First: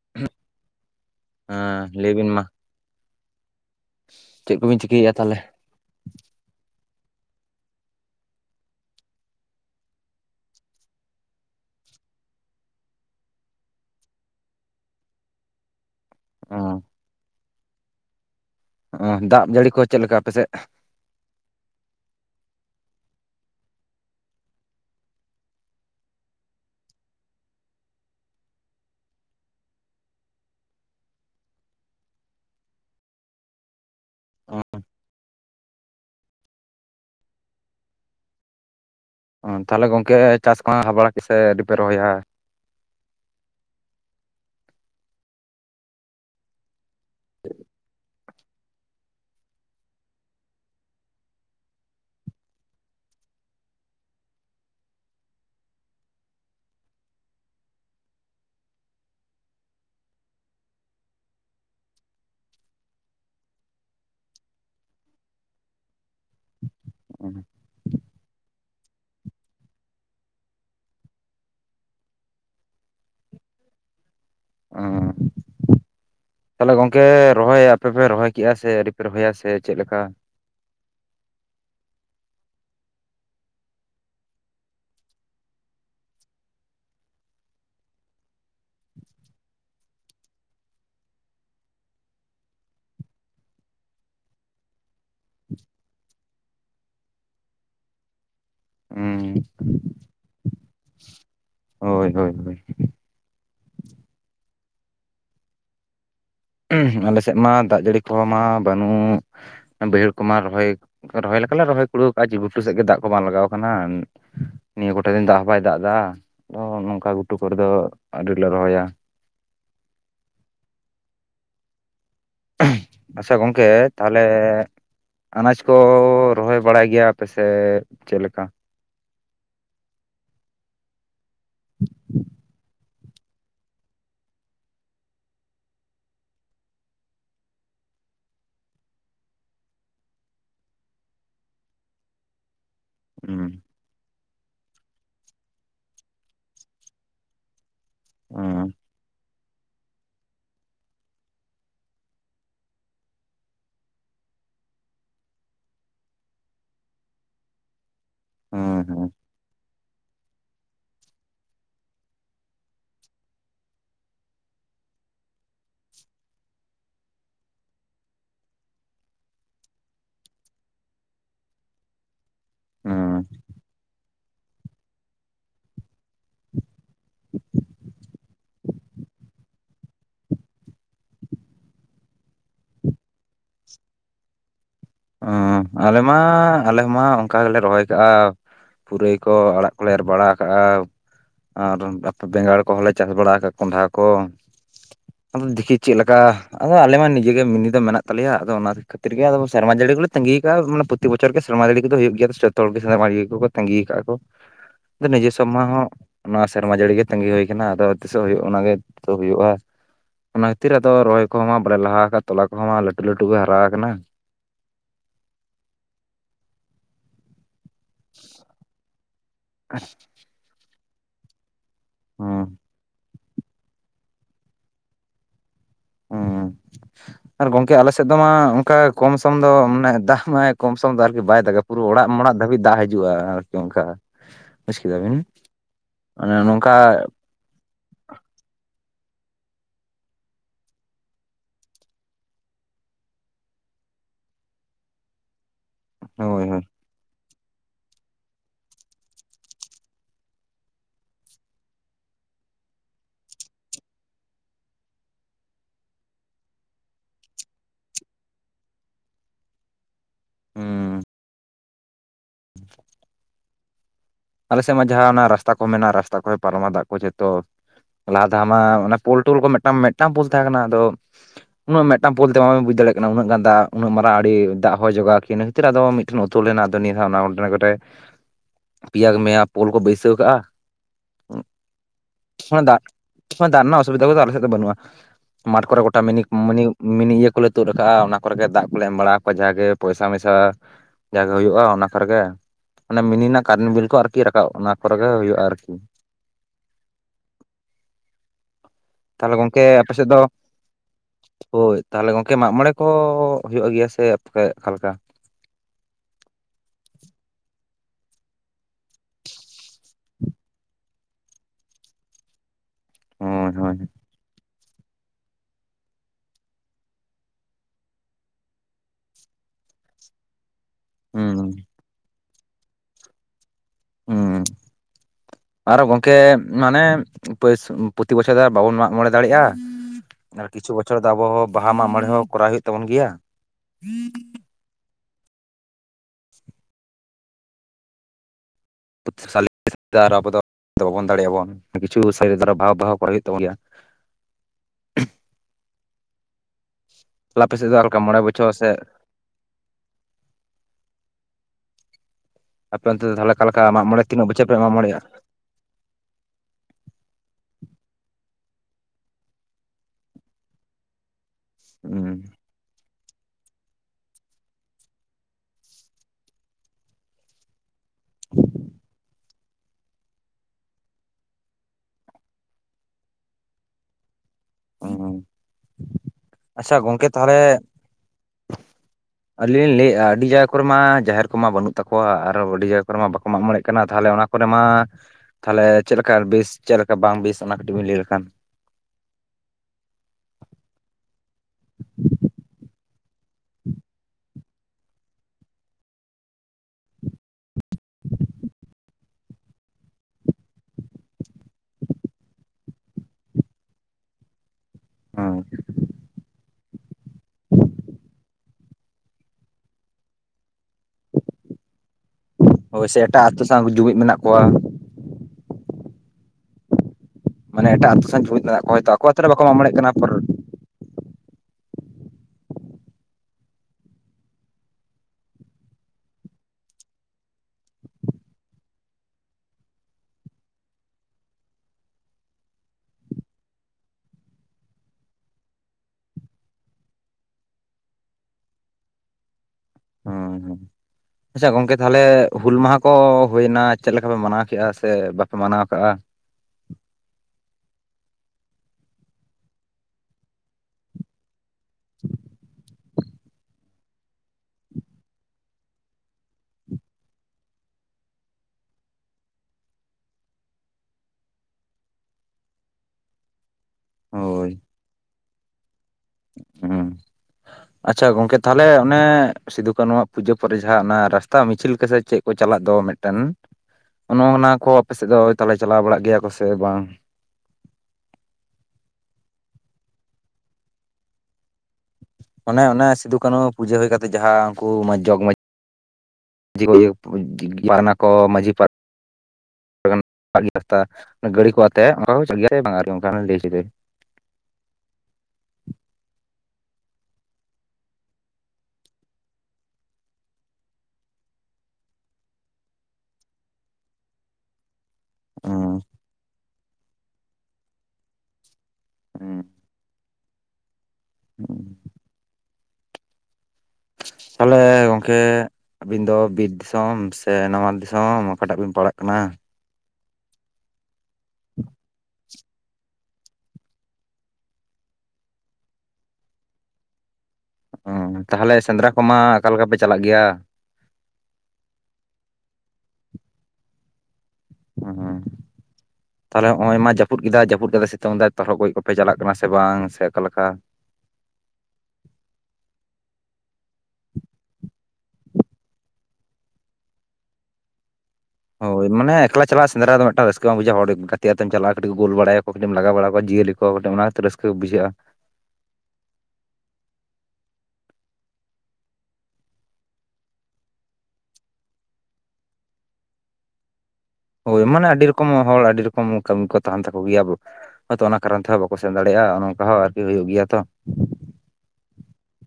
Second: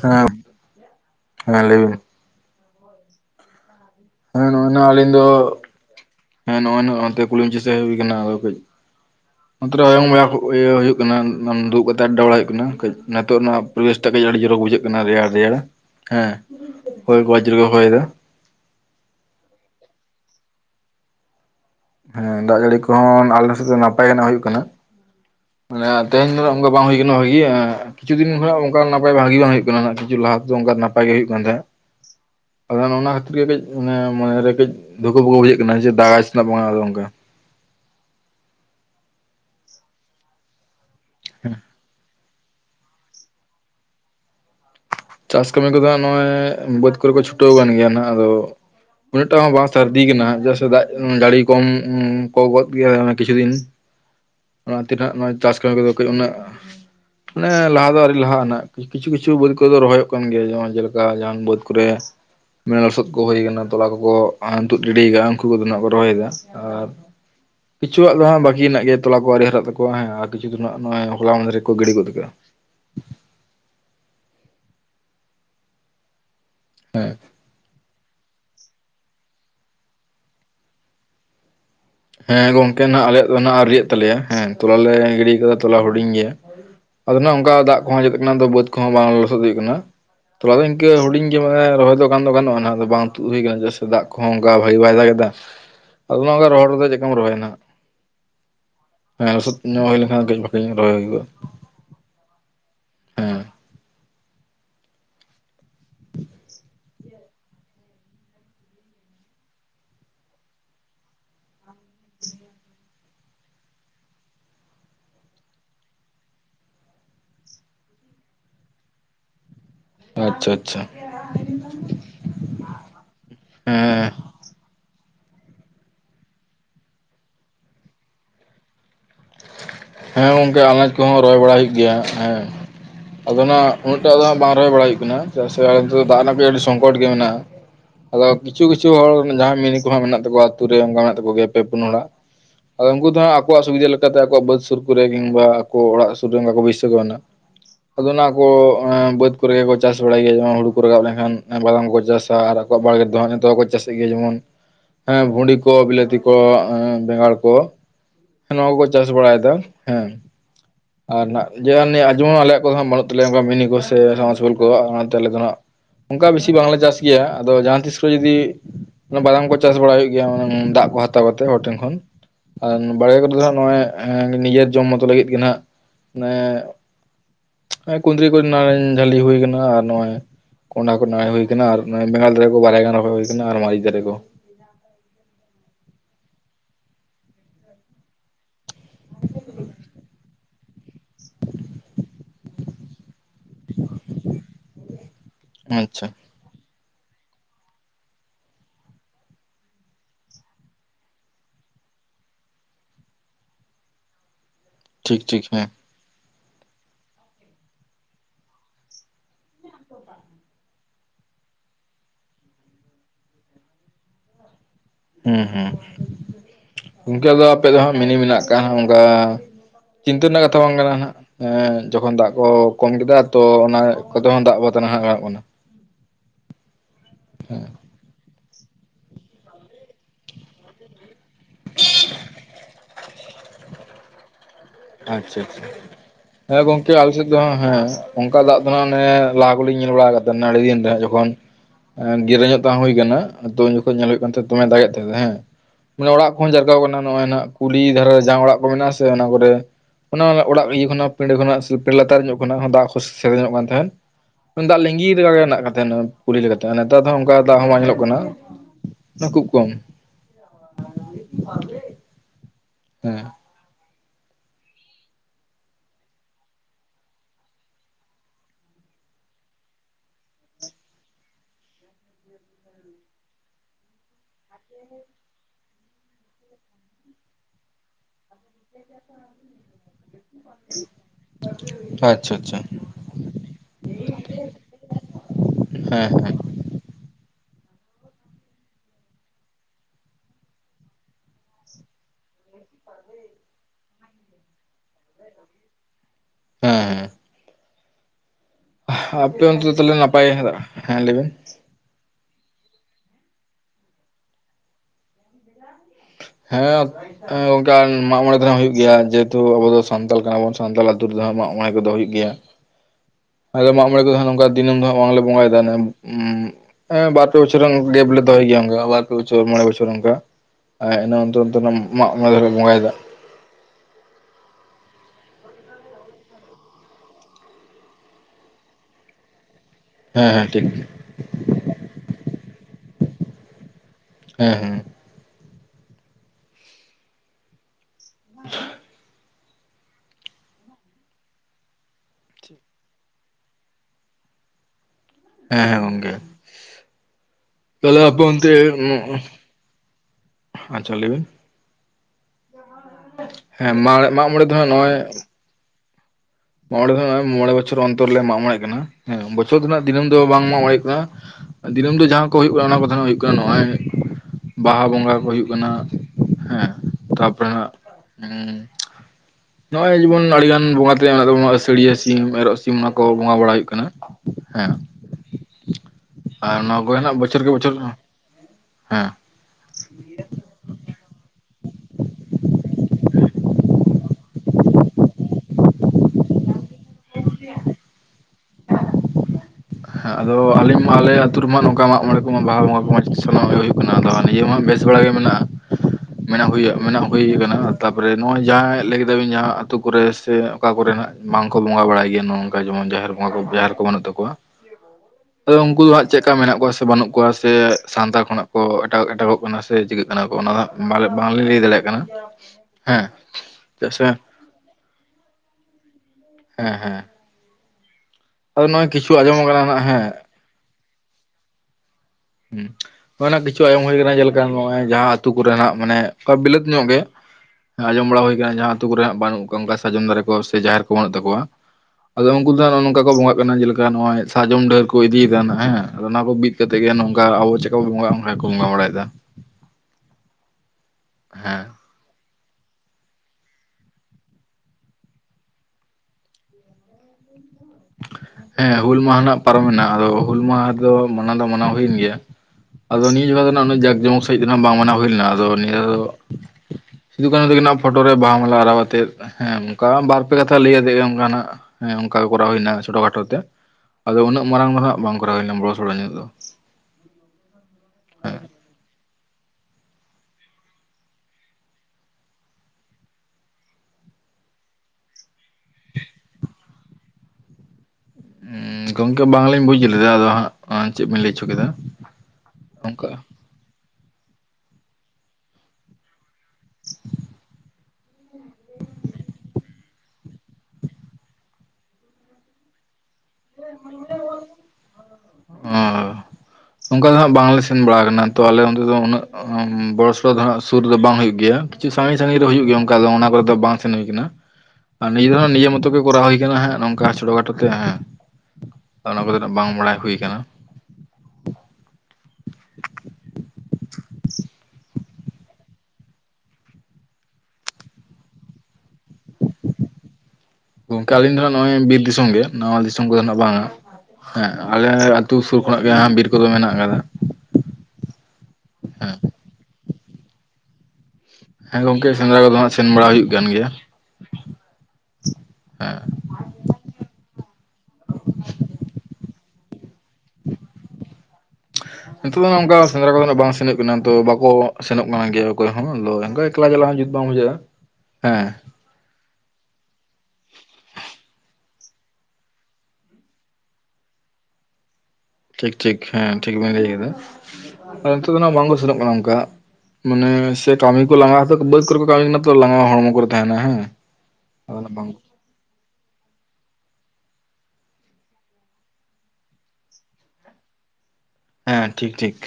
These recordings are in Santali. ᱦᱮᱸ ᱦᱩᱸ ᱞᱟᱹᱭ ᱵᱤᱱ ᱢᱟ ᱦᱮᱸ ᱪᱮᱫ ᱱᱚᱜᱼᱚᱭ ᱠᱚᱵᱤᱱ ᱱᱟ ᱪᱤᱠᱟᱹᱭᱮᱫᱼᱟ ᱟᱹᱞᱤᱧ ᱫᱚ ᱛᱟᱦᱚᱞᱮ? ᱦᱮ ᱱᱚᱜᱚᱭ ᱱᱚᱱᱛᱮ ᱠᱩᱞᱦᱤ ᱢᱩᱪᱟᱹᱫ ᱥᱮᱫ ᱦᱩᱭ ᱠᱟᱱᱟ ᱟᱫᱚ ᱠᱟᱹᱡ [inaudible] ᱚᱱᱛᱮ ᱨᱮ ᱦᱚᱭᱚᱝ ᱵᱟᱭᱟᱝ ᱦᱩᱭᱩᱜ ᱠᱟᱱᱟ ᱫᱩᱲᱩᱵ ᱠᱟᱛᱮᱫ ᱟᱰᱰᱟ ᱵᱟᱲᱟ ᱦᱩᱭᱩᱜ ᱠᱟᱱᱟ ᱠᱟᱹᱡ ᱱᱤᱛᱚᱜ ᱱᱚᱣᱟ ᱯᱚᱨᱤᱵᱮᱥᱴᱟᱜ ᱠᱟᱹᱡ ᱟᱹᱰᱤ ᱪᱳᱨᱳᱠ ᱵᱩᱡᱷᱟᱹᱜ ᱠᱟᱱᱟ ᱨᱮᱭᱟᱲ ᱨᱮᱭᱟᱲ ᱦᱮᱸ ᱦᱚᱭ ᱠᱚ ᱟᱹᱰᱤ ᱡᱳᱨ ᱜᱮ ᱦᱚᱭᱮᱫᱟ᱾ ᱚ ᱫᱟᱜ ᱡᱟᱹᱲᱤ ᱠᱚ ᱪᱮᱫ ᱞᱮᱠᱟ ᱟᱯᱮᱥᱮᱫ? ᱦᱮᱸ ᱫᱟᱜ ᱡᱟᱹᱲᱤ ᱠᱚᱦᱚᱸ ᱟᱞᱮ ᱥᱮᱫ ᱫᱚ ᱱᱟᱯᱟᱭ ᱜᱮᱱᱟᱜ ᱦᱩᱭᱩᱜ ᱠᱟᱱᱟ ᱢᱟᱱᱮ ᱛᱮᱦᱮᱧ ᱚᱱᱠᱟ ᱵᱟᱝ ᱦᱩᱭ ᱠᱟᱱᱟ ᱵᱷᱟᱹᱜᱤ ᱦᱮᱸ ᱠᱤᱪᱷᱩ ᱫᱤᱱ ᱠᱷᱱᱟᱜ ᱚᱱᱠᱟ ᱱᱟᱯᱟᱭ ᱵᱷᱟᱜᱤ ᱵᱟᱝ ᱦᱩᱭᱩᱜ ᱠᱟᱱᱟ ᱠᱤᱪᱩ ᱞᱟᱦᱟ ᱛᱮᱫᱚ ᱚᱱᱠᱟ ᱱᱟᱯᱟᱭ ᱜᱮ ᱦᱩᱭᱩᱜ ᱠᱟᱱ ᱛᱟᱦᱮᱸᱫ ᱟᱫᱚ ᱚᱱᱟ ᱠᱷᱟᱹᱛᱤᱨ ᱜᱮ ᱠᱟᱹᱡ ᱢᱮ ᱢᱚᱱᱮᱨᱮ ᱚ ᱠᱟᱹᱡ ᱫᱩᱠᱟᱹ ᱯᱩᱠᱩ ᱵᱩᱡᱷᱟᱹᱜ ᱠᱟᱱᱟ ᱡᱮ ᱫᱟᱜᱟᱭ ᱥᱮ ᱵᱟᱝᱟ ᱟᱫᱚ ᱚᱱᱠᱟ ᱚᱸᱱ ᱛᱷᱟᱦᱚᱞᱮ ᱜᱚᱝᱠᱮ ᱪᱟᱥ ᱠᱚᱦᱚᱸ ᱦᱮᱸ ᱵᱟᱲᱟ ᱠᱮᱥᱮ ᱟᱹᱰᱤᱯᱮ ᱨᱚᱦᱚᱭᱟ ᱪᱟᱥ ᱠᱟᱹᱢᱤ ᱠᱚᱫᱚᱜ ᱦᱟᱸᱜ ᱱᱚᱜᱼᱚᱭ ᱵᱟᱹᱫᱽ ᱠᱚᱨᱮ ᱠᱚ ᱪᱷᱩᱴᱟᱹᱣ ᱠᱟᱱ ᱜᱮᱭᱟ ᱦᱟᱸᱜ ᱟᱫᱚ ᱩᱱᱟᱹᱜ ᱴᱟ ᱦᱚᱸ ᱵᱟᱝ ᱥᱟᱹᱨᱫᱤ ᱠᱟᱱᱟ ᱡᱟᱜ ᱥᱮ ᱫᱟᱜ ᱡᱟᱹᱲᱤ ᱠᱚᱢ ᱠᱚᱢ ᱜᱚᱫ ᱜᱮᱭᱟ ᱠᱤᱪᱷᱩ ᱫᱤᱱ [inaudible] ᱚᱱᱟ ᱠᱷᱟᱹᱛᱤᱨ ᱱᱟᱸᱜ ᱱᱚᱜᱼᱚᱭ ᱪᱟᱥ ᱠᱟᱢᱤ ᱠᱚᱫᱚ [unintelligible] ᱩᱱᱟᱹᱜ ᱢᱟᱱᱮ ᱞᱟᱦᱟ ᱫᱚ ᱟᱹᱰᱤ ᱞᱟᱦᱟᱱᱟᱜ ᱠᱤᱪᱷᱩ ᱠᱤᱪᱷᱩ ᱵᱟᱹᱛ ᱠᱚ ᱫᱚ ᱨᱚᱦᱚᱭᱚᱜ ᱠᱟᱱ ᱜᱮᱭᱟ ᱡᱟᱦᱟᱸ ᱡᱮᱞᱮᱠᱟ ᱡᱟᱸᱦᱟᱱ ᱵᱟᱹᱫᱽ ᱠᱚᱨᱮ ᱢᱮᱲᱟ ᱞᱚᱥᱚᱫ ᱠᱚ ᱦᱩᱭ ᱟᱠᱟᱱᱟ ᱛᱚᱞᱟ ᱠᱚᱠᱚ ᱛᱩᱫ ᱡᱤᱰᱤ ᱠᱟᱜᱼᱟ ᱩᱝᱠᱩ ᱠᱚᱜᱮ ᱱᱟᱸᱜ ᱠᱚ ᱨᱚᱦᱚᱭᱮᱫᱟ ᱟᱨ [inaudible] ᱠᱤᱪᱷᱩ ᱟᱜ ᱫᱚ ᱦᱟᱸᱜ ᱵᱟᱠᱤ ᱢᱮᱱᱟᱜ ᱜᱮ ᱛᱚᱞᱟ ᱠᱚ ᱟᱹᱣᱨᱤ ᱦᱟᱨᱟᱜ ᱛᱟᱠᱚᱣᱟ ᱦᱮᱸ ᱟᱨ ᱠᱤᱪᱷᱩᱡᱚᱱᱟᱜ ᱱᱚᱜᱼᱚᱭ ᱦᱚᱞᱟ ᱢᱟᱸᱦᱫᱮᱨ ᱜᱮᱠᱚ ᱜᱤᱰᱤ ᱜᱚᱫ ᱠᱟᱜᱼᱟ᱾ ᱚᱸ ᱛᱟᱦᱚᱞᱮ ᱜᱚᱝᱠᱮ ᱨᱚᱦᱚᱭ ᱟᱯᱮᱯᱮ ᱨᱚᱦᱚᱭ ᱠᱮᱜᱼᱟ ᱥᱮᱼᱼ ᱨᱚᱦᱚᱭᱟ ᱥᱮ ᱪᱮᱫ ᱞᱮᱠᱟ, ᱦᱮᱸ ᱜᱚᱝᱠᱮ ᱱᱟᱦᱟᱜ ᱟᱞᱮᱭᱟᱜ ᱫᱚ ᱱᱟᱜ ᱟᱹᱣᱨᱤᱭᱟᱜ ᱛᱟᱞᱮᱭᱟ ᱦᱮᱸ ᱛᱚᱞᱟᱞᱮ ᱜᱤᱰᱤ ᱠᱟᱫᱟ ᱛᱚᱞᱟ ᱦᱩᱰᱤᱧ ᱜᱮᱭᱟ᱾ ᱟᱫᱚ ᱱᱟᱜ ᱚᱝᱠᱟ ᱫᱟᱜ ᱠᱚᱦᱚᱸ ᱟᱸᱡᱮᱫ ᱟᱠᱟᱱᱟ ᱫᱚ ᱵᱟᱹᱫᱽ ᱠᱚᱦᱚᱸ ᱵᱟᱝ ᱞᱚᱥᱚᱫ ᱦᱩᱭᱩᱜ ᱠᱟᱱᱟ᱾ ᱛᱚᱞᱟ ᱫᱚ ᱤᱱᱠᱟᱹ ᱦᱩᱰᱤᱧ ᱜᱮ ᱢᱟᱱᱮ ᱨᱚᱦᱚᱭ ᱫᱚ ᱜᱟᱱ ᱫᱚ ᱜᱟᱱᱚᱜᱼᱟᱦᱟᱸᱜ ᱫᱚ ᱵᱟᱝ ᱛᱩᱫ ᱦᱩᱭ ᱟᱠᱟᱱᱟ ᱪᱮᱫᱟᱜ ᱥᱮ ᱫᱟᱜ ᱠᱚᱼᱼ ᱠᱚᱸᱦᱚ ᱚᱝᱠᱟ ᱵᱷᱟᱜᱤ ᱵᱟᱭ ᱫᱟᱜ ᱜᱮᱫᱟ ᱟᱫᱚ ᱱᱟᱜ ᱚᱝᱠᱟ ᱨᱚᱦᱚᱲ ᱨᱮᱫᱚᱼᱼ ᱪᱮᱠᱟᱢ ᱨᱚᱦᱚᱭ ᱟᱱᱟᱜ ᱦᱮᱸ ᱦᱩᱸ ᱞᱚᱥᱚᱫ ᱧᱚᱜ ᱦᱩᱭ ᱞᱮᱱᱠᱷᱟᱱ ᱠᱟᱹᱡ ᱵᱷᱟᱜᱤ ᱧᱚᱜ ᱨᱚᱦᱚᱭ ᱦᱩᱭ ᱠᱚᱜᱼᱟ᱾ ᱦᱳᱭ ᱦᱳᱭ ᱦᱳᱭ᱾ ᱟᱞᱮ ᱥᱮᱫ ᱢᱟ ᱫᱟᱜ ᱡᱟᱹᱲᱤ ᱠᱚ ᱢᱟ ᱵᱟᱹᱱᱩᱜ ᱵᱟᱹᱭᱦᱟᱹᱲ ᱠᱚᱢᱟ ᱨᱚᱦᱚᱭᱼᱼ ᱚᱱᱠᱟ ᱨᱚᱦᱚᱭ ᱞᱮᱠᱟᱞᱮ ᱨᱚᱦᱚᱭ ᱯᱩᱨᱟᱹᱣ ᱠᱟᱜᱼᱟ ᱡᱮ ᱵᱩᱴᱩ ᱥᱮᱫ ᱜᱮ ᱫᱟᱜ ᱠᱚ ᱵᱟᱝ ᱞᱟᱜᱟᱣ ᱟᱠᱟᱱᱟ᱾ ᱱᱤᱭᱟᱹ ᱠᱚᱴᱟ ᱫᱤᱱ ᱫᱟᱜ ᱦᱚᱸ ᱵᱟᱭ ᱫᱟᱜ ᱮᱫᱟ ᱱᱚᱜᱼᱚᱭ ᱱᱚᱝᱠᱟ ᱜᱷᱩᱴᱩ ᱠᱚᱨᱮ ᱫᱚ ᱟᱣᱨᱤᱞᱮ ᱨᱚᱦᱚᱭᱟ᱾ ᱟᱪᱪᱷᱟ ᱟᱪᱪᱷᱟ᱾ ᱟᱪᱪᱷᱟ ᱜᱚᱝᱢᱠᱮ ᱦᱮᱸ ᱛᱟᱦᱚᱞᱮᱼᱼ ᱟᱱᱟᱡᱽ ᱠᱚ ᱨᱚᱦᱚᱭ ᱵᱟᱲᱟᱭ ᱜᱮᱭᱟᱯᱮᱥᱮ ᱪᱮᱫᱞᱮᱠᱟ? ᱦᱮᱸ ᱜᱚᱝᱠᱮ ᱟᱱᱟᱡ ᱠᱚᱦᱚᱸ ᱨᱚᱦᱚᱭ ᱵᱟᱲᱟ ᱦᱩᱭᱩᱜ ᱜᱮᱭᱟ ᱦᱮᱸ᱾ [inaudible] ᱟᱫᱚ ᱱᱟᱸᱜ ᱩᱱᱟᱹᱜᱴᱟᱜ ᱫᱚ ᱦᱟᱸᱜ ᱵᱟᱝ ᱨᱚᱦᱚᱭ ᱵᱟᱲᱟ ᱦᱩᱭᱩᱜ ᱠᱟᱱᱟ ᱪᱟᱜ ᱥᱮ ᱟᱞᱮ ᱚᱱᱛᱮ ᱫᱚ ᱫᱟᱜ ᱨᱮᱱᱟᱜ ᱜᱮ ᱟᱹᱰᱤ ᱥᱚᱝᱠᱚᱴ ᱜᱮ ᱢᱮᱱᱟᱜᱼᱟ᱾ ᱟᱫᱚ ᱠᱤᱪᱷᱩ ᱠᱤᱪᱷᱩ ᱦᱚᱲ ᱡᱟᱦᱟᱸᱭ ᱢᱤᱱᱤ ᱠᱚ ᱦᱟᱸᱜ ᱢᱮᱱᱟᱜ ᱛᱟᱠᱚᱣᱟ ᱟᱛᱳ ᱨᱮ ᱚᱝᱠᱟ ᱢᱮᱱᱟᱜ ᱛᱟᱠᱚ ᱜᱮᱭᱟ ᱯᱮ ᱯᱩᱱ ᱦᱚᱲᱟᱜᱼᱼ ᱟᱫᱚ ᱩᱱᱠᱩ ᱫᱚ ᱦᱟᱸᱜ ᱦᱩᱸ ᱟᱠᱚᱣᱟᱜ ᱥᱩᱵᱤᱫᱷᱟ ᱞᱮᱠᱟᱛᱮ ᱟᱠᱚᱣᱟᱜ ᱵᱟᱹᱫ ᱥᱩᱨ ᱠᱚᱨᱮ ᱠᱤᱝᱵᱟ ᱟᱠᱚ ᱚᱲᱟᱜ ᱥᱩᱨ ᱨᱮ ᱚᱝᱠᱟ ᱠᱚ ᱵᱟᱹᱭᱥᱟᱹᱣ ᱠᱟᱣᱱᱟ᱾ ᱟᱫᱚ ᱱᱟ ᱠᱚ ᱦᱩᱸ ᱵᱟᱹᱛᱼᱼ ᱦᱩᱲᱩ ᱠᱚᱠᱚ ᱪᱟᱥ ᱵᱟᱲᱟᱭ ᱜᱮᱭᱟ ᱡᱮᱢᱚᱱ ᱦᱩᱲᱩ ᱠᱚ ᱨᱟᱠᱟᱵ ᱞᱮᱱᱠᱷᱟᱱ ᱵᱟᱫᱟᱢ ᱠᱚᱠᱚ ᱪᱟᱥᱟ ᱟᱨ ᱟᱠᱚᱣᱟᱜ ᱵᱟᱲᱜᱮ ᱨᱮ ᱫᱚ ᱦᱟᱸᱜ ᱱᱤᱛᱚᱜ ᱦᱚᱸᱠᱚ ᱪᱟᱥᱮᱫ ᱜᱮᱭᱟ ᱡᱮᱢᱚᱱᱼᱼ ᱦᱮᱸ ᱵᱷᱩᱸᱰᱤ ᱠᱚ ᱵᱤᱞᱟᱹᱛᱤ ᱠᱚ ᱵᱮᱸᱜᱟᱲ ᱠᱚ ᱦᱮᱸ ᱱᱚᱣᱟ ᱠᱚ ᱦᱩᱸ ᱠᱚᱼᱼ ᱦᱩᱸ ᱠᱚᱲᱟᱭ ᱫᱟᱭ ᱦᱮᱸ᱾ [inaudible] ᱟᱨ ᱱᱟᱜ ᱡᱮᱢᱚᱱ ᱟᱡᱩᱦᱚᱸ ᱟᱞᱮᱭᱟᱜ ᱠᱚᱫᱚ ᱦᱟᱸᱜ ᱵᱟᱹᱱᱩᱜ ᱛᱟᱞᱮᱭᱟ ᱚᱝᱠᱟ ᱢᱤᱱᱤ ᱠᱚ ᱥᱮ ᱥᱟᱢᱟᱥᱤᱵᱚᱞ ᱠᱚ ᱚᱱᱟᱛᱮ ᱟᱫᱚ ᱟᱞᱮ ᱫᱚ ᱱᱟᱸᱜᱼᱼ ᱚᱝᱠᱟ ᱵᱮᱥᱤ ᱵᱟᱝᱞᱮ ᱪᱟᱥ ᱜᱮᱭᱟ ᱟᱫᱚ ᱡᱟᱦᱟᱸ ᱛᱤᱥ ᱨᱮ ᱡᱩᱫᱤᱼᱼ ᱵᱟᱫᱟᱢ ᱠᱚ ᱪᱟᱥ ᱵᱟᱲᱟ ᱦᱩᱭᱩᱜ ᱜᱮᱭᱟ ᱫᱟᱜ ᱠᱚ ᱦᱟᱛᱟᱣ ᱠᱟᱛᱮᱜ ᱦᱚᱲ ᱴᱷᱮᱱ ᱠᱷᱚᱱ᱾ ᱟᱨ ᱵᱟᱲᱜᱮ ᱦᱩᱸ ᱫᱚ ᱦᱟᱸᱜ ᱱᱚᱜᱼᱚᱭ ᱱᱤᱡᱮᱨ ᱡᱚᱢ ᱢᱚᱛᱚ ᱞᱟᱹᱜᱤᱫ ᱜᱮ ᱱᱟᱸᱦᱟᱜ ᱱᱚᱭᱼᱼ ᱠᱩᱫᱽᱨᱤ ᱠᱚ ᱱᱟᱱ ᱡᱷᱟᱹᱞᱤ ᱦᱩᱭ ᱠᱟᱱᱟ ᱟᱨ ᱱᱚᱜᱼᱚᱭ, ᱠᱚᱸᱰᱟ ᱠᱚ ᱱᱟᱸᱜ ᱦᱩᱭ ᱠᱟᱱᱟ ᱟᱨ ᱵᱮᱸᱜᱟᱲ ᱫᱷᱟᱨᱮ ᱠᱚ ᱵᱟᱨᱮᱭᱟ ᱜᱟᱱ ᱨᱚᱦᱚᱭ ᱦᱩᱭ ᱟᱠᱟᱱᱟ ᱟᱨ ᱢᱟᱨᱤᱪ ᱫᱟᱨᱮ ᱠᱚ᱾ ᱚᱸ ᱟᱞᱮ ᱢᱟ ᱟᱞᱮ ᱢᱟ ᱚᱝᱠᱟ ᱜᱮᱞᱮ ᱨᱚᱦᱚᱭ ᱠᱟᱜᱼᱟ᱾ ᱯᱩᱨᱟᱹᱭ ᱠᱚ ᱟᱲᱟᱜ ᱠᱚᱞᱮ ᱮᱨ ᱵᱟᱲᱟ ᱟᱠᱟᱟᱜᱼᱟ᱾ ᱟᱨ ᱵᱮᱸᱜᱟᱲ ᱠᱚᱦᱚᱸᱞᱮ ᱪᱟᱥ ᱵᱟᱲᱟ ᱠᱟᱜ ᱠᱚᱸᱱᱰᱷᱟ ᱠᱚ ᱾ ᱟᱫᱚ ᱫᱮᱠᱷᱤ ᱪᱮᱫ ᱟᱪᱪᱷᱟ ᱞᱮᱠᱟ ᱟᱫᱚ ᱟᱞᱮ ᱢᱟ ᱱᱤᱡᱮᱜᱮ ᱢᱤᱱᱤ ᱫᱚ ᱢᱮᱱᱟᱜ ᱛᱟᱞᱮᱭᱟ ᱟᱫᱚ ᱚᱱᱟ ᱠᱷᱟᱹᱛᱤᱨ ᱜᱮ ᱟᱫᱚᱼᱼ ᱥᱮᱨᱢᱟ ᱡᱟᱹᱲᱤ ᱠᱚᱞᱮ ᱛᱟᱹᱜᱤ ᱠᱟᱜᱼᱟ ᱢᱟᱱᱮ ᱯᱚᱛᱤ ᱵᱚᱷᱚᱨ ᱜᱮ ᱥᱮᱨᱢᱟ ᱡᱟᱹᱲᱤ ᱠᱚᱫᱚ ᱦᱩᱭᱩᱜ ᱜᱮᱭᱟ ᱡᱚᱛᱚ ᱜᱮ ᱥᱮᱨᱢᱟ ᱡᱟᱹᱲᱤ ᱜᱮ ᱠᱚᱠᱚ ᱛᱟᱺᱜᱤ ᱠᱟᱜᱼᱟ ᱠᱚ᱾ ᱴᱷᱤᱠ ᱴᱷᱤᱠ ᱱᱤᱡᱮᱥᱚᱢᱟ ᱦᱮᱸ ᱦᱚᱸᱼᱼ ᱚᱱᱟ ᱥᱮᱨᱢᱟ ᱡᱟᱹᱲᱤ ᱜᱮ ᱛᱟᱺᱜᱤ ᱦᱩᱭ ᱠᱟᱱᱟ ᱟᱫᱚ ᱛᱤᱥᱚᱜ ᱦᱩᱭᱩᱜ ᱚᱱᱟ ᱜᱮ ᱪᱮᱜ ᱦᱩᱭᱩᱜᱼᱟ᱾ ᱚᱱᱟ ᱠᱷᱟᱹᱛᱤᱨ ᱟᱫᱚ ᱨᱚᱦᱚᱭ ᱠᱚᱦᱚᱸ ᱢᱟ ᱵᱟᱞᱮ ᱞᱟᱦᱟ ᱟᱠᱟᱜᱼᱟ ᱛᱚᱞᱟ ᱠᱚᱦᱚᱸ ᱢᱟ ᱞᱟᱹᱴᱩ ᱞᱟᱹᱴᱩ ᱜᱮ ᱦᱟᱨᱟ ᱟᱠᱟᱱᱟ᱾ ᱦᱩᱸ ᱦᱩᱸ ᱜᱚᱝᱠᱮ ᱟᱫᱚ ᱟᱯᱮ ᱫᱚ ᱦᱟᱸᱜ ᱢᱤᱱᱤ ᱢᱮᱱᱟᱜ ᱟᱠᱟᱜᱼᱟ ᱦᱟᱸᱜ ᱚᱝᱠᱟᱼᱼ [inaudible] ᱨᱮᱱᱟᱜ ᱠᱟᱛᱷᱟ ᱵᱟᱝ ᱠᱟᱱᱟ ᱦᱟᱝ ᱦᱮ ᱡᱚᱠᱷᱚᱱ ᱫᱟᱜ ᱠᱚ ᱦᱩᱸ ᱠᱚᱢ ᱠᱮᱫᱟ ᱛᱚ ᱚᱱᱟ ᱡᱚᱛᱚᱠᱷᱚᱱ ᱫᱟᱜ [unintelligible] ᱦᱟᱜ ᱜᱟᱱᱚᱜ ᱠᱟᱱᱟ ᱦᱩᱸᱻ ᱟᱨ ᱜᱚᱢᱠᱮ ᱟᱞᱮᱥᱮᱫ ᱫᱚ ᱢᱟ ᱚᱱᱠᱟ ᱠᱚᱢ ᱥᱚᱢ ᱫᱚ ᱢᱟᱱᱮ ᱫᱟᱜ ᱢᱟᱭ ᱠᱚᱢ ᱥᱚᱢ ᱫᱚ ᱟᱨᱠᱤ ᱵᱟᱭ ᱫᱟᱜᱟ ᱯᱩᱨᱟᱹ ᱚᱲᱟᱜ ᱢᱚᱲᱟᱜ ᱫᱷᱟᱹᱵᱤᱡ ᱫᱟᱜ ᱦᱤᱡᱩᱜᱼᱟ ᱟᱨᱠᱤ ᱚᱱᱠᱟ ᱵᱩᱡᱽ ᱠᱮᱫᱟᱵᱤᱱ, ᱟᱪᱪᱷᱟ ᱢᱟᱱᱮ ᱱᱚᱝᱠᱟ ᱟᱫᱚ ᱦᱟᱸᱜ ᱦᱮᱸ ᱾ ᱚᱱᱠᱟ ᱫᱟᱜ ᱫᱚ ᱦᱟᱸᱜ ᱚᱱᱮ ᱞᱟᱦᱟ ᱠᱷᱚᱱ ᱞᱤᱧ ᱧᱮᱞ ᱵᱟᱲᱟ ᱟᱠᱟᱫ ᱛᱟᱦᱮᱱ, ᱟᱹᱰᱤ ᱫᱤᱱ ᱨᱮ ᱦᱟᱸᱜ ᱡᱚᱠᱷᱚᱱ ᱦᱮ ᱜᱤᱫᱨᱟᱹ ᱧᱚᱜ ᱛᱟᱦᱮ ᱦᱩᱭ ᱠᱟᱱᱟ᱾ ᱟᱫᱚ ᱩᱱ ᱡᱚᱠᱷᱚᱱ ᱧᱮᱞ ᱦᱩᱭᱩᱜ ᱠᱟᱱ ᱛᱟᱦᱮᱸᱫ ᱫᱚᱢᱮ ᱫᱟᱜ ᱮᱫ ᱛᱟᱦᱮᱸᱫ ᱦᱮᱸ᱾ ᱢᱟᱱᱮ ᱚᱲᱟᱜ ᱦᱳᱭ ᱠᱚᱦᱚᱸ ᱦᱳᱭ ᱡᱟᱨᱠᱟᱣ ᱟᱠᱟᱱᱟ, ᱱᱚᱜᱼᱚᱭ ᱱᱟᱦᱟᱜ ᱠᱩᱞᱦᱤ ᱫᱷᱟᱨᱮ ᱡᱟᱦᱟ ᱚᱲᱟᱜ ᱠᱚ ᱢᱮᱱᱟᱜᱼᱟ ᱥᱮ ᱚᱱᱟ ᱠᱚᱨᱮ ᱚᱱᱟ ᱚᱲᱟᱜ ᱤᱭᱟᱹ ᱠᱷᱚᱱᱟᱜ ᱯᱤᱸᱰᱟ. ᱠᱷᱚᱱᱟᱜ ᱥᱮ ᱯᱤᱸᱰᱟᱹ ᱞᱟᱛᱟᱨ ᱧᱚᱜ ᱠᱷᱚᱱᱟᱜ ᱦᱚᱸ ᱫᱟᱜ ᱠᱚ ᱥᱮᱛᱮᱧᱚᱜ ᱠᱟᱱ ᱛᱟᱦᱮᱸᱫ ᱾ ᱫᱟᱜ ᱞᱤᱜᱤ ᱞᱮᱠᱟ ᱜᱮ ᱢᱮᱱᱟᱜ ᱟᱠᱟᱫ ᱛᱟᱦᱮᱱᱟ ᱾ ᱠᱩᱞᱤ ᱞᱮᱠᱟᱛᱮ, ᱱᱮᱛᱟᱨ ᱫᱚ ᱦᱟᱜ ᱚᱱᱠᱟ ᱫᱟᱜ ᱦᱚᱸ ᱵᱟᱝ ᱧᱮᱞᱚᱜ ᱠᱟᱱᱟ ᱾ ᱚᱱᱟ ᱠᱷᱩᱵ ᱠᱚᱢ ᱾ [inaudible] ᱦᱩᱸ ᱦᱮᱸ᱾ ᱟᱞᱮ ᱥᱮᱫ ᱢᱟ ᱡᱟᱦᱟᱸ ᱚᱱᱟ ᱨᱟᱥᱛᱟ ᱠᱚ ᱢᱮᱱᱟᱜᱼᱟ ᱾ ᱨᱟᱥᱛᱟ ᱠᱚᱭ ᱯᱟᱨᱚᱢᱟ ᱫᱟᱜ ᱠᱚ ᱡᱷᱚᱛᱚ ᱾ ᱞᱟᱦᱟ ᱫᱷᱟᱣ ᱢᱟ ᱚᱱᱟ ᱯᱳᱞ-ᱴᱳᱞ ᱠᱚ ᱢᱤᱫᱴᱟᱝ ᱢᱤᱫᱴᱟᱝ ᱯᱳᱞ ᱛᱟᱦᱮᱸ ᱠᱟᱱᱟ ᱾ ᱟᱫᱚ ᱩᱱᱟᱹᱜ ᱢᱤᱫᱴᱟᱝ ᱯᱳᱞ ᱛᱮ ᱢᱟ ᱵᱮᱱ ᱵᱩᱡᱽ ᱫᱟᱲᱮᱭᱟᱜ ᱠᱟᱱᱟ ᱩᱱᱟᱹᱜ ᱜᱟᱱ ᱫᱟᱜ ᱩᱱᱟᱹᱜ ᱢᱟᱨᱟᱝ ᱟᱲᱮ ᱫᱟᱜ ᱚᱦᱚᱭ ᱡᱚᱜᱟᱣ ᱠᱮᱭᱟ᱾ ᱤᱱᱟᱹ ᱤᱱᱟᱹ ᱠᱷᱟᱹᱛᱤᱨ ᱟᱫᱚ ᱢᱤᱫᱴᱮᱱ ᱟᱹᱛᱩ ᱞᱮᱱᱟ᱾ ᱟᱫᱚ ᱱᱤᱭᱟᱹ ᱫᱷᱟᱣ ᱚᱱᱟ [unintelligible] ᱯᱮᱭᱟ ᱢᱮᱭᱟ ᱯᱳᱞ ᱠᱚ ᱵᱟᱹᱭᱥᱟᱹᱣ ᱠᱟᱜᱼᱟ᱾ ᱟᱪᱪᱷᱟ ᱟᱪᱪᱷᱟ ᱚᱱᱟ ᱦᱮᱸ ᱫᱟᱜᱻ ᱫᱟᱜ ᱨᱮᱱᱟᱜ ᱚᱥᱩᱵᱤᱫᱟ ᱠᱚᱫᱚ ᱟᱞᱮ ᱥᱮᱫ ᱫᱚ ᱵᱟᱹᱱᱩᱜᱼᱟ ᱾ ᱢᱟᱴ ᱠᱚᱨᱮ ᱜᱚᱴᱟ ᱦᱮᱸ ᱢᱤᱱᱤ ᱢᱤᱱᱤ ᱢᱤᱱᱤ ᱤᱭᱟᱹ ᱠᱚᱞᱮ ᱛᱩᱫ ᱨᱟᱠᱟᱜᱼᱟ ᱾ ᱚᱱᱟ ᱠᱚᱨᱮ ᱜᱮ ᱫᱟᱜ ᱠᱚᱞᱮ ᱮᱢ ᱵᱟᱲᱟ ᱟᱠᱚᱣᱟ ᱡᱟᱜᱮ ᱯᱚᱭᱥᱟ ᱢᱚᱭᱥᱟ ᱡᱟ ᱜᱮ ᱦᱩᱭᱩᱜᱼᱟ ᱚᱱᱟ ᱠᱚᱨᱮᱜ ᱜᱮ ᱾ ᱚᱱᱮ ᱢᱤᱱᱤ ᱨᱮᱱᱟᱜ ᱠᱟᱨᱮᱱᱴ ᱵᱤᱞ ᱠᱚ ᱟᱨᱠᱤ ᱨᱟᱠᱟᱵ, ᱚᱱᱟ ᱠᱚᱨᱮ ᱜᱮ ᱦᱩᱭᱩᱜᱼᱟ ᱟᱨᱠᱤ᱾ ᱦᱮᱸ ᱦᱮᱸ᱾ ᱛᱟᱦᱚᱞᱮ ᱟᱯᱮ ᱜᱚᱝᱠᱮ ᱚᱱᱛᱮ ᱟᱯᱮ ᱛᱟᱦᱚᱞᱮ ᱥᱮᱫ ᱫᱚ, ᱱᱟᱯᱟᱭ ᱦᱮᱸ ᱞᱟᱹᱭ ᱵᱮᱱ [inaudible] ᱦᱳᱭ ᱾ ᱛᱟᱦᱚᱞᱮ ᱜᱚᱝᱠᱮ ᱢᱟᱜᱢᱚᱬᱮ ᱠᱚ ᱦᱩᱭᱩᱜ ᱜᱮᱭᱟ ᱥᱮ, ᱟᱯᱮ ᱚᱠᱟ ᱞᱮᱠᱟ? [inaudible] ᱦᱮᱸ ᱾ ᱦᱮᱸ, ᱜᱚᱢᱠᱮ ᱢᱟᱜ ᱢᱚᱬᱮ ᱫᱚ ᱦᱟᱸᱜ ᱦᱩᱭᱩᱜ ᱜᱮᱭᱟ ᱾ ᱡᱮᱦᱮᱛᱩ ᱟᱵᱚ ᱫᱚ ᱥᱟᱱᱛᱟᱞ ᱠᱟᱱᱟ ᱵᱚᱱ ᱥᱟᱱᱛᱟᱞ ᱟᱹᱛᱩ ᱨᱮᱫᱚ ᱦᱟᱸᱜ ᱢᱟᱜ ᱢᱚᱬᱮ ᱠᱚᱫᱚ ᱦᱩᱭᱩᱜ ᱜᱮᱭᱟ ᱾ ᱦᱳᱭ ᱟᱞᱮ ᱫᱚ ᱦᱳᱭ ᱢᱟᱜ ᱢᱚᱬᱮ ᱠᱚᱫᱚ ᱦᱟᱜ ᱱᱚᱝᱠᱟ ᱫᱤᱱᱟᱹᱢ ᱫᱚ ᱦᱟᱜ ᱵᱟᱝᱞᱮ ᱵᱚᱸᱜᱟᱭᱮᱫᱟ [unintelligible] ᱦᱮᱸ ᱵᱟᱨᱯᱮ ᱵᱚᱪᱷᱚᱨ ᱜᱮᱵ ᱞᱮ ᱫᱚᱦᱚᱭ ᱜᱮᱭᱟ ᱾ ᱚᱱᱠᱟ ᱵᱟᱨ ᱯᱮ ᱵᱚᱪᱷᱚᱨ ᱢᱚᱸᱬᱮ ᱵᱚᱪᱷᱚᱨ ᱚᱱᱠᱟ ᱾ ᱟᱨ ᱤᱱᱟᱹᱜ ᱦᱩᱸ ᱚᱱᱛᱚᱨ ᱚᱱᱛᱚᱨ ᱢᱟᱜ ᱢᱚᱬᱮ ᱫᱚᱞᱮ ᱵᱚᱸᱜᱟᱭᱮᱫᱟ ᱾ ᱦᱩᱸ ᱾ ᱟᱨᱚ ᱜᱚᱢᱠᱮ ᱢᱟᱱᱮ ᱯᱚᱛᱤ ᱵᱚᱪᱷᱚᱨ ᱫᱚ ᱵᱟᱵᱚᱱ ᱢᱟᱜ ᱢᱚᱬᱮ ᱫᱟᱲᱮᱭᱟᱜᱼᱟ ᱦᱮᱸ ᱾ ᱟᱨ ᱦᱮᱸ ᱴᱷᱤᱠ ᱠᱤᱪᱷᱩ ᱵᱚᱪᱷᱚᱨ ᱫᱚ ᱟᱵᱚ ᱦᱚᱸ ᱵᱟᱦᱟ ᱢᱟᱜ ᱢᱚᱬᱮ ᱦᱚᱸ ᱠᱚᱨᱟᱣ ᱦᱩᱭᱩᱜ ᱛᱟᱵᱚᱱ ᱜᱮᱭᱟ ᱾ ᱦᱮᱸ ᱦᱮᱸ ᱾ [inaudible] [unintelligible] ᱥᱟᱞ ᱫᱚ ᱟᱵᱚ ᱫᱚ ᱵᱟᱵᱚᱱ ᱫᱟᱲᱮᱭᱟᱜ ᱟᱵᱚᱱ ᱾ ᱠᱤᱪᱷᱩ ᱥᱟᱞ ᱫᱚ ᱵᱷᱟᱜ ᱵᱷᱟᱜ ᱦᱩᱭᱩᱜ ᱛᱟᱵᱚᱱ ᱜᱮᱭᱟ ᱾ ᱦᱮᱸ ᱦᱮᱸ ᱜᱚᱝᱠᱮ ᱛᱟᱦᱚᱞᱮ ᱟᱯᱮ ᱥᱮᱫ ᱫᱚ ᱾ [inaudible] ᱚᱠᱟ ᱞᱮᱠᱟ ᱛᱟᱦᱚᱞᱮ ᱢᱚᱬᱮ ᱟᱯᱮ ᱵᱚᱪᱷᱚᱨ ᱚᱱᱛᱮ ᱥᱮ ᱟᱪᱪᱷᱟ ᱞᱟᱹᱭᱵᱤᱱ, ᱟᱯᱮ ᱚᱱᱛᱮ ᱫᱚ ᱛᱟᱦᱚᱞᱮ ᱚᱠᱟ ᱦᱮᱸ ᱞᱮᱠᱟ? ᱢᱟᱜ ᱢᱚᱬᱮ ᱛᱤᱱᱟᱹᱜ ᱵᱚᱪᱷᱚᱨ ᱫᱚ ᱯᱮ ᱦᱟᱸᱜ ᱢᱟᱜ ᱱᱚᱜᱼᱚᱭ ᱢᱚᱲᱮᱜᱼᱟ? ᱢᱟᱜ ᱢᱚᱬᱮ ᱫᱚ ᱦᱟᱜ ᱱᱚᱜᱚᱭ ᱢᱚᱸᱬᱮ ᱵᱚᱪᱷᱚᱨ ᱚᱱᱛᱚᱨ ᱞᱮ ᱢᱟᱜ-ᱢᱚᱬᱮᱜ ᱠᱟᱱᱟ, ᱦᱮᱸ ᱾ ᱵᱚᱪᱷᱚᱨ ᱫᱚ ᱱᱟᱦᱟᱜ ᱫᱤᱱᱟᱹᱢ ᱫᱚ ᱵᱟᱝ ᱢᱟᱜ ᱢᱚᱬᱮ ᱦᱩᱭᱩᱜ ᱠᱟᱱᱟ ᱾ ᱫᱤᱱᱟᱹᱢ ᱫᱚ ᱡᱟᱦᱟᱸ ᱠᱚ ᱦᱩᱭᱩᱜ ᱠᱟᱱᱟ ᱚᱱᱟ ᱠᱚ ᱫᱚ ᱦᱟᱜ ᱦᱩᱭᱩᱜ ᱠᱟᱱᱟ ᱱᱚᱜᱼᱚᱭ ᱵᱟᱦᱟ ᱵᱚᱸᱜᱟ ᱠᱚ ᱦᱩᱭᱩᱜ ᱠᱟᱱᱟ, ᱦᱮᱸ᱾ ᱛᱟᱯᱚᱨᱮ ᱦᱟᱜ ᱦᱮᱸ, [inaudible] ᱱᱚᱜᱼᱚᱭ ᱡᱮᱢᱚᱱ ᱟᱹᱰᱤᱜᱟᱱ ᱵᱚᱸᱜᱟ ᱛᱮ, ᱟᱹᱥᱟᱹᱲᱤᱭᱟᱹ ᱥᱤᱢ, ᱮᱨᱚᱜ ᱥᱤᱢ, ᱚᱱᱟ ᱠᱚ ᱵᱚᱸᱜᱟ ᱵᱟᱲᱟ ᱦᱩᱭᱩᱜ ᱠᱟᱱᱟ ᱾ ᱦᱮᱸ᱾ ᱦᱩᱸ [inaudible] ᱟᱨ ᱟᱪᱪᱷᱟ ᱱᱚᱣᱟ ᱠᱚ ᱜᱚᱝᱠᱮ [unintelligible] ᱛᱟᱦᱚᱞᱮ ᱵᱚᱪᱷᱚᱨ ᱜᱮ ᱵᱚᱪᱷᱚᱨ, [inaudible] ᱦᱮᱸ ᱾ ᱟᱹᱞᱤᱧ ᱞᱤᱧ ᱞᱟᱹᱭᱮᱫᱼᱟ, ᱟᱹᱰᱤ ᱡᱟᱭᱜᱟ ᱠᱚᱨᱮ ᱢᱟ ᱡᱟᱦᱮᱨ ᱠᱚᱢᱟ ᱵᱟᱹᱱᱩᱜ ᱛᱟᱠᱚᱣᱟ ᱟᱨᱚ ᱟᱹᱰᱤ ᱡᱟᱭᱜᱟ ᱠᱚᱨᱮ ᱢᱟ ᱵᱟᱠᱚ ᱢᱟᱜᱽ ᱢᱚᱬᱮᱜ ᱠᱟᱱᱟ, ᱛᱟᱦᱚᱞᱮ ᱚᱱᱟ ᱠᱚᱨᱮ ᱢᱟ, ᱛᱟᱦᱚᱞᱮ ᱪᱮᱫ ᱞᱮᱠᱟ ᱵᱮᱥ, ᱪᱮᱫ ᱞᱮᱠᱟ ᱵᱟᱝ ᱵᱮᱥ, ᱚᱱᱟ ᱠᱟᱹᱴᱤᱡ ᱵᱤᱱ ᱞᱟᱹᱭ ᱞᱮᱠᱷᱟᱱ ᱦᱮᱸ ᱟᱫᱚ ᱟᱞᱤᱧ ᱢᱟ ᱟᱞᱮ ᱟᱹᱛᱩ ᱨᱮᱢᱟ ᱱᱚᱝᱠᱟ ᱢᱟᱜ ᱢᱚᱬᱮ ᱠᱚᱢᱟ, ᱵᱟᱦᱟ ᱵᱚᱸᱜᱟ ᱠᱚ ᱢᱚᱸᱡᱽ ᱥᱟᱱᱟᱢᱟᱜ ᱜᱮ ᱦᱩᱭᱩᱜ ᱠᱟᱱᱟ ᱾ ᱛᱟᱦᱚᱞᱮ ᱱᱤᱡᱮ ᱢᱟ ᱵᱮᱥ ᱵᱟᱲᱟ ᱜᱮ ᱢᱮᱱᱟᱜᱼᱟ ᱾ ᱢᱮᱱᱟᱜ ᱦᱩᱭ ᱢᱮᱱᱟᱜ ᱦᱩᱭ ᱟᱠᱟᱱᱟ, ᱟᱫ ᱛᱟᱯᱚᱨᱮ ᱱᱚᱜᱼᱚᱭ ᱡᱟᱦᱟᱸ ᱞᱟᱹᱜᱤᱫ ᱞᱟᱵᱤᱱ ᱡᱟᱦᱟᱸ ᱟᱛᱳ ᱠᱚᱨᱮ ᱥᱮ ᱚᱠᱟ ᱠᱚᱨᱮ ᱱᱟᱦᱟᱜ ᱵᱟᱝᱠᱚ ᱵᱚᱸᱜᱟ ᱵᱟᱲᱟᱭ ᱜᱮᱭᱟ ᱱᱚᱜᱼᱚᱭ ᱱᱚᱝᱠᱟ ᱡᱮᱢᱚᱱ ᱡᱟᱦᱮᱨ ᱵᱚᱸᱜᱟ ᱠᱚ ᱡᱟᱦᱮᱨ ᱠᱚ ᱵᱟᱹᱱᱩᱜ ᱛᱟᱠᱚᱣᱟ᱾ ᱦᱮᱸ ᱟᱫᱚ ᱩᱱᱠᱩ ᱫᱚ ᱦᱟᱸᱜ ᱪᱮᱫ ᱞᱮᱠᱟ ᱢᱮᱱᱟᱜ ᱠᱚᱣᱟ ᱥᱮ ᱵᱟᱹᱱᱩᱜ ᱠᱚᱣᱟ ᱥᱮ ᱥᱟᱱᱛᱟᱲ ᱠᱷᱚᱱᱟᱜ ᱠᱚ ᱮᱴᱟᱜ ᱮᱴᱟᱜᱚᱜ ᱠᱟᱱᱟ ᱥᱮ ᱪᱤᱠᱟᱹᱜ ᱠᱟᱱᱟ ᱠᱚ ᱚᱱᱟ ᱫᱚ ᱵᱟᱝ ᱞᱮ ᱞᱟᱹᱭ ᱫᱟᱲᱮᱭᱟᱜ ᱠᱟᱱᱟ? ᱦᱳᱭ ᱥᱮ ᱦᱮᱸ ᱮᱴᱟᱜ ᱟᱹᱛᱩ ᱥᱟᱶ ᱪᱮᱫᱟᱜ ᱡᱩᱢᱤᱫ ᱥᱮ ᱢᱮᱱᱟᱜ ᱠᱚᱣᱟ᱾ ᱦᱮᱸ ᱦᱮᱸ᱾ ᱢᱟᱱᱮ ᱮᱴᱟᱜ ᱟᱹᱛᱩ ᱥᱟᱣ ᱡᱩᱢᱤᱛ ᱢᱮᱱᱟᱜ ᱟᱫᱚ ᱠᱚ ᱱᱚᱜᱼᱚᱭ ᱦᱚᱭᱛᱚ ᱟᱠᱚ ᱠᱤᱪᱷᱩ ᱟᱹᱛᱩ ᱨᱮ ᱟᱸᱡᱚᱢ ᱵᱟᱠᱚ ᱟᱠᱟᱱᱟ ᱢᱟᱢᱲᱮᱜ ᱱᱟᱜ ᱠᱟᱱᱟ ᱦᱮᱸ ᱯᱚᱨ ᱦᱚ ᱚᱱᱟ ᱠᱤᱪᱷᱩ ᱟᱡᱚᱢ ᱦᱩᱭ ᱟᱠᱟᱱᱟ, ᱡᱮᱞᱮᱠᱟ ᱱᱚᱜᱼᱚᱭ ᱡᱟᱦᱟᱸ ᱟᱹᱛᱩ ᱠᱚᱨᱮᱱᱟᱜ ᱢᱟᱱᱮ ᱚᱱᱠᱟ ᱵᱤᱞᱟᱹᱛ ᱧᱚᱜ ᱜᱮ ᱸᱟᱡᱚᱢ ᱵᱟᱲᱟ ᱦᱩᱭᱠᱟᱱᱟ, ᱡᱟᱦᱟᱸ ᱟᱛᱳ ᱠᱚᱨᱮ ᱦᱟᱸᱜ ᱵᱟᱹᱱᱩᱜ ᱠᱚᱣᱟ, ᱚᱱᱠᱟ ᱥᱟᱨᱡᱚᱢ ᱫᱟᱨᱮ ᱠᱚ ᱥᱮ ᱡᱟᱦᱮᱨ ᱠᱚ ᱵᱟᱹᱱᱩᱜ ᱛᱟᱠᱚᱣᱟ᱾ ᱟᱫᱚ ᱩᱱᱠᱩ ᱫᱚ ᱱᱚᱜ ᱱᱚᱝᱠᱟ ᱠᱚ ᱵᱚᱸᱜᱟᱜ ᱠᱟᱱᱟ, ᱡᱮᱞᱮᱠᱟ ᱱᱚᱜᱼᱚᱭ ᱥᱟᱡᱚᱢ ᱰᱷᱟᱹᱨ ᱠᱚ ᱤᱫᱤᱭᱮᱫᱟ ᱦᱮᱸ ᱟᱫᱚ ᱚᱱᱟ ᱠᱚ ᱵᱤᱫ ᱠᱟᱛᱮᱜ ᱱᱚᱝᱠᱟ ᱚᱱᱠᱟ ᱟᱵᱚ ᱪᱮᱫ ᱠᱟ ᱵᱚᱸᱜᱟᱜᱼᱟ? ᱚᱱᱠᱟ ᱠᱚ ᱵᱚᱸᱜᱟ ᱵᱟᱲᱟᱭ ᱮᱫᱟ᱾ ᱦᱩᱸ ᱦᱩᱸ ᱟᱪᱪᱷᱟ ᱦᱮᱸ ᱜᱚᱝᱠᱮ ᱛᱟᱦᱚᱞᱮ ᱦᱩᱞ ᱢᱟᱦᱟ ᱠᱚ ᱦᱩᱭᱱᱟ, ᱪᱮᱫ ᱞᱮᱠᱟ ᱯᱮ ᱢᱟᱱᱟᱣ ᱠᱮᱫᱼᱟ ᱥᱮ ᱵᱟᱯᱮ ᱢᱟᱱᱟᱣ ᱠᱟᱜᱼᱟ? [inaudible] ᱦᱮᱸ ᱦᱩᱞ ᱢᱟᱦᱟ ᱱᱟᱜ ᱯᱟᱨᱚᱢ ᱢᱮᱱᱟᱜᱼᱟ᱾ ᱟᱫᱚ ᱦᱩᱞ ᱢᱟᱦᱟ ᱨᱮᱫᱚ ᱢᱟᱱᱟᱣ ᱫᱚ ᱢᱟᱱᱟᱣ ᱦᱩᱭᱮᱱ ᱜᱮᱭᱟ᱾ ᱟᱫᱚ ᱱᱤᱭᱟᱹ ᱡᱟᱭᱜᱟ ᱫᱚᱱᱟᱜ ᱩᱱᱟᱹᱜ ᱡᱟᱠ ᱡᱚᱢᱚᱠ ᱥᱟᱦᱤᱡ ᱫᱚ ᱱᱟᱜ ᱵᱟᱝ ᱢᱟᱱᱟᱣ ᱦᱩᱭ ᱞᱮᱱᱟ ᱟᱫᱚ ᱱᱤᱭᱟᱹ ᱫᱚ ᱥᱤᱫᱷᱩ ᱠᱟᱹᱱᱦᱩ ᱛᱟᱠᱤᱱᱟᱜ ᱯᱷᱳᱴᱳ ᱨᱮ ᱵᱟᱦᱟ ᱢᱟᱞᱟ ᱟᱨᱟᱣ ᱟᱛᱮᱫ ᱦᱮᱸ, ᱚᱱᱠᱟ ᱵᱟᱨᱯᱮ ᱠᱟᱛᱷᱟ ᱞᱟᱹᱭ ᱟᱛᱮ ᱜᱮ ᱚᱱᱠᱟᱱᱟᱜ ᱦᱮᱸ ᱚᱱᱠᱟ ᱜᱮ ᱠᱚᱨᱟᱣ ᱦᱩᱭᱱᱟ᱾ ᱪᱷᱚᱴᱳ ᱠᱷᱟᱴᱳ ᱛᱮ᱾ ᱟᱫᱚ ᱩᱱᱟᱹᱜ ᱢᱟᱨᱟᱝ ᱫᱚ ᱦᱟᱜ ᱵᱟᱝ ᱠᱚᱨᱟᱣ ᱦᱩᱭᱱᱟ᱾ ᱵᱚᱲᱚ ᱥᱚᱲᱚᱧᱚᱜ ᱫᱚ ᱦᱮᱸ ᱟᱪᱪᱷᱟ ᱜᱚᱝᱠᱮ ᱛᱟᱦᱞᱮ ᱚᱱᱮ ᱥᱤᱫᱩ ᱠᱟᱹᱱᱩᱣᱟᱜ ᱯᱩᱡᱟᱹ ᱯᱚᱨᱮ ᱡᱟᱦᱟᱸ ᱚᱱᱟ ᱨᱟᱥᱛᱟ ᱢᱤᱪᱷᱤᱞ ᱞᱮᱠᱟ ᱥᱮ ᱪᱮᱫ ᱠᱚ ᱪᱟᱞᱟᱜ ᱫᱚ ᱢᱤᱫᱴᱮᱱ? ᱚᱱ ᱚᱱᱟ ᱠᱚ ᱟᱯᱮ ᱥᱮᱫ ᱫᱚ ᱛᱟᱞᱮ ᱪᱟᱞᱟᱣ ᱵᱟᱲᱟᱜ ᱜᱮᱭᱟ ᱠᱚ ᱥᱮ ᱵᱟᱝ? ᱜᱚᱝᱠᱮ ᱵᱟᱝ ᱞᱤᱧ ᱵᱩᱡ ᱞᱮᱫᱟ, ᱟᱫᱚ ᱦᱟᱸᱜ ᱪᱮᱫ ᱵᱤᱱ ᱞᱟᱹᱭ ᱦᱚᱪᱚ ᱠᱮᱫᱟ? ᱚᱱᱮ ᱚᱱᱮ ᱚᱱᱠᱟ ᱥᱤᱫᱩᱼ ᱠᱟᱹᱱᱦᱩ ᱯᱩᱡᱟᱹ ᱦᱩᱭ ᱠᱟᱛᱮᱫ ᱡᱟᱦᱟᱸ ᱩᱱᱠᱩ ᱢᱟ ᱡᱚᱜᱽ ᱢᱚᱡᱽ [unintelligible] ᱯᱟᱨᱜᱟᱱᱟ ᱠᱚ ᱢᱟᱹᱡᱷᱤ ᱯᱟ [unintelligible] ᱨᱟᱥᱛᱟ ᱜᱟᱹᱰᱤ ᱠᱚ ᱟᱛᱮᱫ ᱚᱱᱠᱟ ᱪ ᱜᱮᱭᱟ [unintelligible] ᱚᱱᱠᱟ ᱞᱟᱹᱭ ᱚᱪᱚᱭᱫᱟᱧ [unintelligible] ᱦᱮᱸ᱾ ᱚᱱᱠᱟ ᱫᱚ ᱦᱟᱜ ᱵᱟᱝᱞᱮ ᱥᱮᱱ ᱵᱟᱲᱟ ᱟᱠᱟᱱᱟ ᱛᱚ, ᱟᱞᱮ ᱚᱱᱰᱮ ᱫᱚ ᱩᱱᱟᱹᱜ ᱵᱚᱲᱚ ᱥᱚᱲᱚ ᱫᱚ ᱦᱟᱜ ᱥᱩᱨ ᱨᱮ ᱫᱚ ᱵᱟᱝ ᱦᱩᱭᱩᱜ ᱜᱮᱭᱟ᱾ ᱠᱤᱪᱷᱩ ᱥᱟᱺᱜᱤᱧ ᱥᱟᱺᱜᱤᱧ ᱨᱮ ᱦᱩᱭᱩᱜ ᱜᱮᱭᱟ᱾ ᱚᱱᱠᱟ ᱫᱚ ᱚᱱᱟ ᱠᱚᱨᱮ ᱫᱚ ᱵᱟᱝ ᱥᱮᱱ ᱦᱩᱭ ᱠᱟᱱᱟ᱾ [unintelligible] ᱟᱨ ᱱᱤᱡᱮ ᱫᱚ ᱱᱤᱡᱮ ᱦᱩᱸ ᱢᱚᱛᱚ ᱜᱮ ᱠᱚᱨᱟᱣ ᱦᱩᱭ ᱠᱟᱱᱟ, ᱱᱚᱝᱠᱟ ᱪᱷᱴᱚ ᱠᱷᱟᱴᱳ ᱛᱮ ᱦᱮᱸ᱾ ᱚᱱᱟ ᱠᱚᱫᱚ ᱦᱩᱸ ᱵᱟᱝ ᱵᱟᱲᱟᱭ ᱦᱩᱭ ᱟᱠᱟᱱᱟ᱾ [inaudible] ᱛᱟᱦᱚᱞᱮ ᱜᱚᱝᱠᱮ ᱟᱹᱵᱤᱱ ᱫᱚ ᱵᱤᱨ ᱫᱤᱥᱚᱢ ᱥᱮ ᱱᱟᱢᱟᱞ ᱫᱤᱥᱚᱢ, ᱚᱠᱟᱴᱟᱜ ᱵᱤᱱ ᱯᱟᱲᱟᱜ ᱠᱟᱱᱟ? ᱚᱱᱠᱟ ᱟᱞᱤᱧ ᱫᱚᱦᱟᱜ ᱱᱚᱜᱼᱚᱭ ᱵᱤᱫ ᱫᱤᱥᱚᱢ ᱜᱮ᱾ ᱱᱟᱢᱟᱞ ᱫᱤᱥᱚᱢ ᱠᱚᱫᱚ ᱱᱟᱜ ᱵᱟᱝᱼᱟ ᱦᱮᱸ ᱟᱞᱮ ᱟᱹᱛᱩ ᱥᱩᱨ ᱠᱷᱚᱱᱟᱜ ᱜᱮ ᱵᱤᱨ ᱠᱚᱫᱚ ᱢᱮᱱᱟᱜ ᱟᱠᱟᱫᱟ᱾ ᱚ ᱛᱟᱦᱚᱞᱮ ᱥᱮᱸᱫᱽᱨᱟ ᱦᱮᱸ ᱠᱚᱢᱟ ᱚᱠᱟ ᱞᱮᱠᱟ ᱯᱮ ᱪᱟᱞᱟᱜ ᱜᱮᱭᱟ? ᱦᱮᱸ ᱜᱚᱢᱠᱮ ᱥᱮᱸᱫᱽᱨᱟ ᱠᱚᱫᱚ ᱦᱟᱜ ᱥᱮᱱ ᱵᱟᱲᱟ ᱦᱩᱭᱩᱜ ᱠᱟᱱ ᱜᱮᱭᱟ᱾ ᱚ ᱦᱚᱸ ᱦᱮᱸ ᱛᱟᱦᱚᱞᱮ ᱱᱚᱜᱼᱭ ᱢᱟ ᱡᱟᱹᱯᱩᱫ ᱠᱮᱫᱟ ᱡᱟᱹᱯᱩᱫ ᱠᱮᱫᱟᱭ ᱥᱤᱛᱩᱝ ᱫᱟᱭ ᱛᱚᱨᱚᱦᱚᱫ ᱜᱚᱡ ᱠᱚᱯᱮ ᱪᱟᱞᱟᱜ ᱠᱟᱱᱟ ᱥᱮ ᱵᱟᱝ ᱥᱮ ᱚᱠᱟ ᱞᱮᱠᱟ? [unintelligible] ᱱᱤᱛᱚᱜ ᱫᱚ ᱚᱱᱠᱟ ᱥᱮᱸᱫᱽᱨᱟ ᱠᱚᱫᱚ ᱵᱟᱝ ᱥᱮᱱᱚᱜ ᱦᱩᱭᱩᱜ ᱠᱟᱱᱟ ᱱᱤ ᱛᱚ ᱵᱟᱠᱚ ᱥᱮᱱᱚᱜ ᱠᱟᱱᱟ ᱜᱮᱭᱟ ᱚᱠᱚᱭ ᱦᱚᱸ ᱟᱫᱚ ᱮᱱᱠᱟ᱾ ᱮᱠᱞᱟ ᱪᱟᱞᱟᱜ ᱦᱚᱸ ᱡᱩᱛ ᱵᱟᱝ ᱵᱩᱡᱷᱟᱹᱜᱼᱟ ᱦᱮᱸ᱾ ᱦᱳᱭ ᱢᱟᱱᱮ ᱮᱠᱞᱟ ᱪᱟᱞᱟᱜ ᱥᱮᱸᱫᱽᱨᱟ ᱫᱚ ᱢᱤᱫᱴᱟᱝ ᱨᱟᱹᱥᱠᱟᱹ ᱵᱟᱝ ᱵᱩᱡᱟᱜ ᱦᱚᱲ ᱜᱟᱛᱮ ᱠᱟᱛᱮᱢ ᱪᱟᱞᱟᱜᱼᱟ᱾ ᱠᱟᱹᱴᱤᱡ ᱠᱚ ᱜᱳᱞ ᱵᱟᱲᱟᱭᱠᱚ ᱠᱟᱹᱴᱤᱡ ᱞᱟᱜᱟᱣ ᱵᱟᱲᱟ ᱠᱚᱣᱟ ᱡᱤᱭᱟᱹᱞᱤ ᱠᱚ ᱠᱷᱴ [unintelligible] ᱚᱱᱟ ᱠᱷᱟᱹᱛᱤᱨ ᱨᱟᱹᱥᱠᱟᱹ ᱵᱩᱡᱷᱟᱹᱜᱼᱟ᱾ ᱴᱷᱤᱠ ᱴᱷᱤᱠ ᱦᱮᱸ ᱴᱷᱤᱠ ᱵᱮᱱ ᱞᱟᱹᱭ ᱟᱠᱟᱫᱟ ᱱᱤᱛᱚᱜ ᱫᱚ ᱵᱟᱝ ᱠᱚ ᱥᱮᱱᱚᱜ ᱠᱟᱱᱟ ᱚᱱᱠᱟ᱾ ᱢᱟᱱᱮ ᱥᱮ ᱠᱟᱹᱢᱤ ᱠᱚ ᱞᱟᱸᱜᱟ ᱵᱟᱹᱛ ᱠᱚᱨᱮ ᱠᱚ ᱠᱟᱹᱢᱤ ᱛᱚ ᱞᱟᱸᱜᱟᱣ ᱦᱚᱲᱢᱚ ᱠᱚ ᱨᱮ ᱛᱟᱦᱮᱱᱟ ᱦᱮᱸ ᱦᱳᱭ ᱢᱟᱱᱮ ᱟᱫᱚ ᱟᱹᱰᱤ ᱵᱟᱝ ᱨᱚᱠᱚᱢ ᱦᱚᱲ ᱟᱹᱰᱤ ᱨᱚᱠᱚᱢ ᱠᱟᱹᱢᱤ ᱠᱚ ᱛᱟᱦᱮᱱ ᱛᱟᱠᱚ ᱜᱮᱭᱟ ᱵᱚᱞᱮ ᱦᱳᱭᱛᱳ ᱚᱱᱟ ᱠᱟᱨᱚᱱ ᱛᱮᱦᱚᱸ ᱵᱟᱠᱚ ᱥᱮᱱ ᱫᱟᱲᱮᱭᱟᱜᱼᱟ ᱱᱚᱝᱠᱟ ᱦᱚᱸ ᱟᱨᱠᱤ ᱦᱩᱭᱩᱜ ᱜᱮᱭᱟ ᱛᱚ᱾ ᱦᱮᱸ ᱴᱷᱤᱠ ᱴᱷᱤᱠ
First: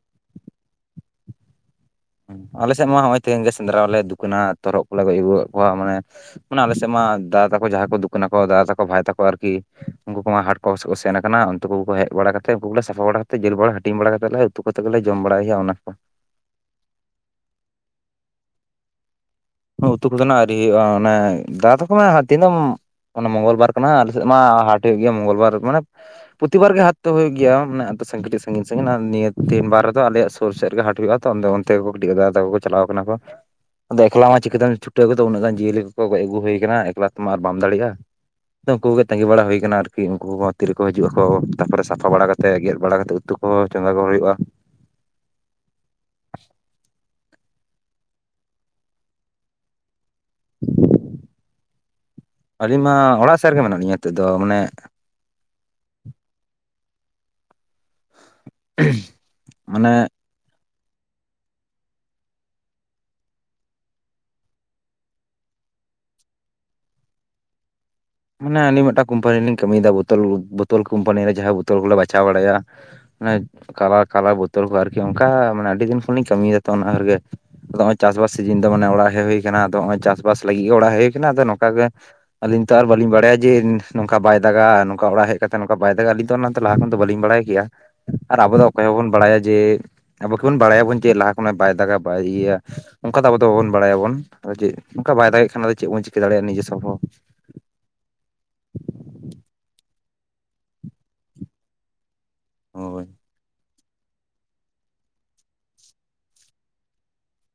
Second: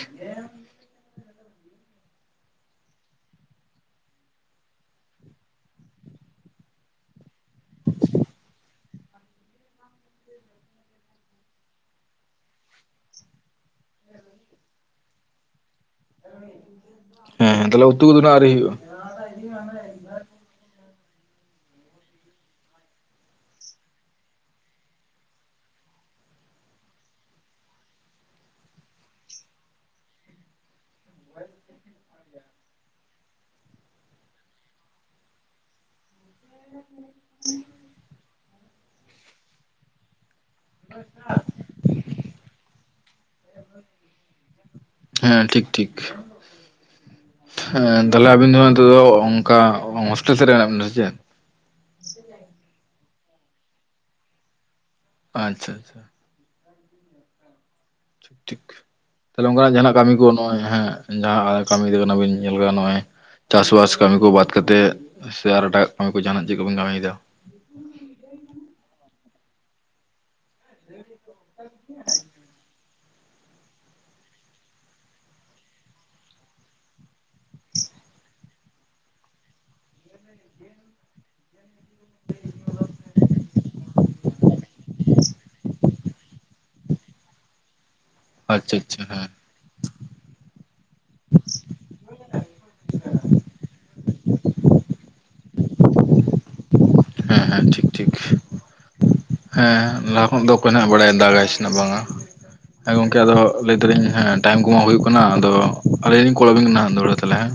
ᱟᱞᱮ ᱥᱮᱫ ᱢᱟ ᱦᱚᱸᱜᱼᱚᱭ ᱛᱮᱦᱮᱧ ᱜᱮ ᱥᱮᱸᱫᱽᱨᱟ ᱞᱮ ᱫᱩᱠᱟᱹᱱᱟ ᱛᱚᱨᱦᱚᱫ ᱠᱚᱞᱮ ᱜᱚᱡ ᱟᱹᱜᱩᱣᱟᱜ ᱠᱚᱣᱟ ᱢᱟᱱᱮ ᱢᱟᱱᱮ ᱟᱞᱮᱥᱮᱫ ᱢᱟ ᱫᱟᱫᱟ ᱛᱟᱠᱚ ᱡᱟᱦᱟᱸᱭ ᱠᱚ ᱫᱩᱠᱟᱹᱱᱟ ᱠᱚ ᱫᱟᱫᱟ ᱛᱟᱠᱚ ᱵᱷᱟᱭ ᱛᱟᱠᱚ ᱟᱨᱠᱤ ᱩᱱᱠᱩ ᱠᱚᱢᱟ ᱦᱟᱴ ᱠᱚ ᱠᱚ ᱥᱮᱱ ᱟᱠᱟᱱᱟ ᱩᱱᱠᱩ ᱦᱮᱡ ᱵᱟᱲᱟ ᱠᱟᱛᱮᱫ ᱩᱱᱠᱩ ᱠᱚᱞᱮ ᱥᱟᱯᱷᱟ ᱵᱟᱲᱟ ᱠᱟᱛᱮᱫ ᱡᱮᱞ ᱵᱟᱲᱟ ᱦᱟᱹᱴᱤᱧ ᱵᱟᱲᱟ ᱠᱟᱛᱮᱫ ᱞᱮ ᱩᱛᱩ ᱠᱟᱛᱮ ᱜᱮᱞᱮ ᱡᱚᱢ ᱵᱟᱲᱟᱭ ᱦᱩᱭᱩᱜᱼᱟ ᱚᱱᱟ ᱠᱚ ᱦᱮᱸ ᱦᱮᱸ ᱛᱟᱞᱦᱮ ᱩᱛᱩ ᱫᱚ ᱱᱟᱜ ᱟᱣᱨᱤ ᱦᱩᱭᱩᱜᱼᱟ ᱩᱛᱩ ᱠᱚᱫᱚ ᱱᱟᱜ ᱟᱹᱣᱨᱤ ᱦᱩᱭᱩᱜᱼᱟ ᱚᱱᱮ ᱫᱟ ᱛᱟᱠᱚ ᱱᱷᱟᱜ ᱫᱤᱱᱟᱹᱢ ᱚᱱᱟ ᱢᱚᱝᱜᱚᱞ ᱵᱟᱨ ᱠᱟᱱᱟ ᱟᱞᱮ ᱥᱮᱫ ᱢᱟ ᱦᱟᱴ ᱦᱩᱭᱩᱜ ᱜᱮᱭᱟ ᱢᱚᱝᱜᱚᱞ ᱵᱟᱨ ᱢᱟᱱᱮ ᱯᱨᱚᱛᱤᱵᱟᱨ ᱜᱮ ᱦᱟᱴ ᱫᱚ ᱦᱩᱭᱩᱜ ᱜᱮᱭᱟ ᱢᱟᱱᱮ ᱥᱟᱺᱤᱧ ᱥᱟᱺᱤᱧ ᱱᱤᱭᱟᱹ ᱛᱮᱦᱮᱱᱵᱟᱨ ᱨᱮᱫᱚ ᱟᱞᱮᱭᱟᱜ ᱥᱩᱨ ᱥᱮᱫᱜ ᱜᱮ ᱦᱟᱴ ᱦᱩᱭᱩᱜᱼᱟ ᱚᱱᱛᱮ ᱜᱮ ᱠᱟᱹᱴᱤᱡ ᱫᱟᱫᱟ ᱛᱟᱠᱚ ᱪᱟᱞᱟᱣ ᱠᱟᱱᱟ ᱠᱚ ᱟᱫᱚ ᱮᱠᱞᱟ ᱢᱟ ᱪᱤᱠᱟᱹᱛᱮᱢ ᱪᱷᱩᱴᱟᱹᱣᱜᱚᱫᱚ ᱩᱱᱟᱹᱜ ᱜᱟᱱ ᱡᱤᱭᱟᱹᱞᱤ ᱠᱚᱠᱚ ᱜᱚᱡ ᱟᱹᱜᱩ ᱦᱩᱭ ᱟᱠᱟᱱᱟ ᱮᱠᱞᱟ ᱛᱮᱢᱟ ᱟᱨ ᱵᱟᱢ ᱫᱟᱲᱮᱭᱟᱜᱼᱟ ᱛᱚ ᱩᱱᱠᱩ ᱠᱚ ᱜᱮ ᱛᱟᱸᱜᱤ ᱵᱟᱲᱟ ᱦᱩᱭ ᱟᱠᱟᱱᱟ ᱟᱨᱠᱤ ᱩᱱᱠᱩ ᱠᱚ ᱛᱤ ᱨᱮ ᱠᱚ ᱦᱤᱡᱩᱜ ᱟᱠᱚ ᱛᱟᱯᱚᱨᱮ ᱥᱟᱯᱷᱟ ᱵᱟᱲᱟ ᱠᱟᱛᱮᱫ ᱜᱮᱫ ᱵᱟᱲᱟ ᱠᱟᱛᱮᱫ ᱩᱛᱩ ᱠᱚᱦᱚᱸ ᱪᱚᱸᱫᱟ ᱠᱚ ᱦᱩᱭᱩᱜᱼᱟ ᱦᱮᱸ ᱴᱷᱤᱠ ᱴᱷᱤᱠ ᱦᱮᱸ ᱛᱟᱦᱞᱮ ᱟᱵᱤᱱ ᱫᱚ ᱱᱤᱛᱚᱜ ᱫᱚ ᱚᱱᱠᱟ ᱦᱳᱥᱴᱮᱞ ᱥᱮᱫ ᱨᱮ ᱢᱮᱱᱟᱜ ᱵᱤᱱᱟ ᱥᱮ ᱪᱮᱫ ᱟᱹᱞᱤᱧ ᱢᱟ ᱚᱲᱟᱜ ᱥᱮᱫ ᱨᱮᱜᱮ ᱢᱮᱱᱟᱜ ᱞᱤᱧᱟ ᱱᱤᱛᱚᱜ ᱫᱚ ᱢᱟᱱᱮ ᱟᱪᱪᱷᱟ ᱟᱪᱪᱷᱟ ᱴᱷᱤᱠ ᱴᱷᱤᱠ ᱛᱟᱦᱞᱮ ᱚᱱᱠᱟᱱᱟᱜ ᱢᱟᱱᱮ ᱡᱟᱦᱱᱟᱜ ᱠᱟᱹᱢᱤ ᱱᱚᱜᱚᱭ ᱦᱮᱸ ᱡᱟᱦᱟᱸ ᱠᱟᱹᱢᱤ [unintelligible] ᱠᱟᱱᱟᱵᱤᱱ ᱧᱮᱞ ᱟᱠᱟᱫᱟ ᱱᱚᱜᱼᱚᱭ ᱪᱟᱥᱵᱟᱥ ᱠᱟᱹᱢᱤ ᱠᱚ ᱵᱟᱫᱛᱮᱫ ᱥᱮ ᱟᱨ ᱮᱴᱟᱜ ᱠᱟᱹᱢᱤ ᱠᱚ ᱡᱟᱦᱟᱱᱟᱜ ᱪᱮᱫ ᱠᱚᱵᱤᱱ ᱠᱟᱹᱢᱤᱭᱮᱫᱟ ᱢᱟᱱᱮ ᱟᱹᱞᱤᱧ ᱢᱤᱫᱴᱟᱝ ᱠᱳᱢᱯᱟᱱᱤ ᱞᱤᱧᱠᱟᱢᱤᱭᱮᱫᱟ ᱵᱳᱛᱚᱞ ᱵᱳᱛᱳᱞ ᱠᱚᱳᱢᱯᱟᱱᱤ ᱨᱮ ᱡᱟᱦᱟᱸ ᱵᱳᱛᱳᱞ ᱠᱚᱞᱮ ᱵᱟᱪᱷᱟᱣ ᱵᱟᱲᱟᱭᱟ ᱚᱱᱟ ᱠᱟᱞᱟᱨ ᱠᱟᱞᱟᱨ ᱵᱳᱛᱚᱞ ᱠᱚ ᱟᱨᱠᱤ ᱚᱱᱠᱟ ᱢᱟᱱᱮ ᱟᱹᱰᱤ ᱫᱤᱱ ᱠᱷᱚᱱᱞᱤᱧ ᱠᱟᱹᱢᱤᱭᱮᱫᱟ ᱛᱚ ᱚᱱᱟ ᱜᱮ ᱾ ᱟᱫᱚ ᱱᱚᱜᱼᱚᱭ ᱪᱟᱥᱵᱟᱥ ᱥᱤᱡᱤᱱ ᱫᱚ ᱢᱟᱱᱮ ᱚᱲᱟᱜ ᱦᱮᱡ ᱦᱩᱭ ᱠᱟᱱᱟ ᱟᱠᱟᱱᱟ ᱟᱫᱚ ᱱᱚᱜᱼᱭ ᱪᱟᱥᱵᱟᱥ ᱞᱟᱹᱜᱤᱫ ᱜᱮ ᱚᱲᱟᱜ ᱦᱮᱡ ᱦᱩᱭ ᱟᱠᱟᱱᱟ ᱟᱫᱚ ᱱᱚᱝᱠᱟ ᱜᱮ ᱟᱞᱤᱧ ᱵᱟᱹᱞᱤᱧ ᱵᱟᱲᱟᱭᱟ ᱡᱮ ᱱᱚᱝᱠᱟ ᱵᱟᱭ ᱫᱟᱜᱟ ᱱᱚᱝᱠᱟ ᱚᱲᱟᱜ ᱦᱮᱡ ᱠᱟᱛᱮ ᱱᱚᱠᱟ ᱵᱟᱭ ᱫᱟᱜᱟ ᱟᱹᱞᱤᱧ ᱫᱚ ᱚᱱᱟᱛᱮ ᱞᱟᱦᱟ ᱠᱷᱚᱱ ᱫᱚ ᱵᱟᱞᱤᱧ ᱵᱟᱲᱟᱭ ᱜᱮᱭᱟ᱾ ᱟᱨ ᱟᱵᱚ ᱫᱚ ᱟᱪᱪᱷᱟ ᱚᱠᱚᱭ ᱟᱪᱪᱷᱟ ᱦᱚᱸᱵᱟᱵᱚᱱ ᱦᱮᱸ ᱵᱟᱲᱟᱭᱟ ᱡᱮ ᱟᱵᱚ ᱠᱤ ᱵᱚᱱ ᱵᱟᱲᱟᱭᱟ ᱵᱚᱱ ᱡᱮ ᱞᱟᱦᱟ ᱠᱷᱚᱱᱟᱜ ᱵᱟᱭ ᱫᱟᱜᱟ ᱵᱟᱭ ᱤᱭᱟᱹᱭᱟ ᱚᱝᱠᱟ ᱫᱚ ᱟᱵᱚ ᱫᱚ ᱵᱟᱵᱚᱱ ᱵᱟᱲᱟᱭᱟ ᱵᱚᱱ᱾ ᱟᱫᱚ ᱪᱮᱜ ᱚᱝᱠᱟ ᱵᱟᱭ ᱫᱟᱜᱮᱜ ᱠᱷᱟᱱ ᱟᱫᱚ ᱪᱮᱜ ᱵᱚᱱ ᱪᱤᱠᱟᱹ ᱫᱟᱲᱮᱭᱟᱜ-ᱟ ᱱᱤᱡᱮ ᱥᱚᱢᱵ ᱦᱚᱸ᱾ ᱦᱩᱸ ᱦᱩᱸ ᱴᱷᱤᱠ ᱴᱷᱤᱠ ᱦᱮᱸ ᱞᱟᱦᱟ ᱠᱷᱚᱱ ᱫᱚ ᱠᱚᱭᱱᱟᱜ ᱵᱟᱰᱟᱭ ᱫᱟᱲᱮ ᱟᱭᱥᱮᱱᱟᱜ ᱵᱟᱝᱟ ᱦᱮᱸ ᱦᱳᱭ ᱜᱚᱝᱠᱮ ᱟᱫᱚ ᱞᱟᱹᱭ ᱫᱟᱞᱤᱧ ᱦᱮᱸ ᱴᱟᱭᱤᱢ ᱠᱚᱢᱟ ᱦᱩᱭᱩᱜ ᱠᱟᱱᱟ ᱟᱫᱚ ᱟᱹᱞᱤᱧ ᱞᱤᱧ ᱠᱚᱞ ᱟᱵᱤᱱ ᱠᱟᱱᱟ ᱫᱚᱲᱦᱟ ᱛᱟᱞᱦᱮ ᱦᱮᱸ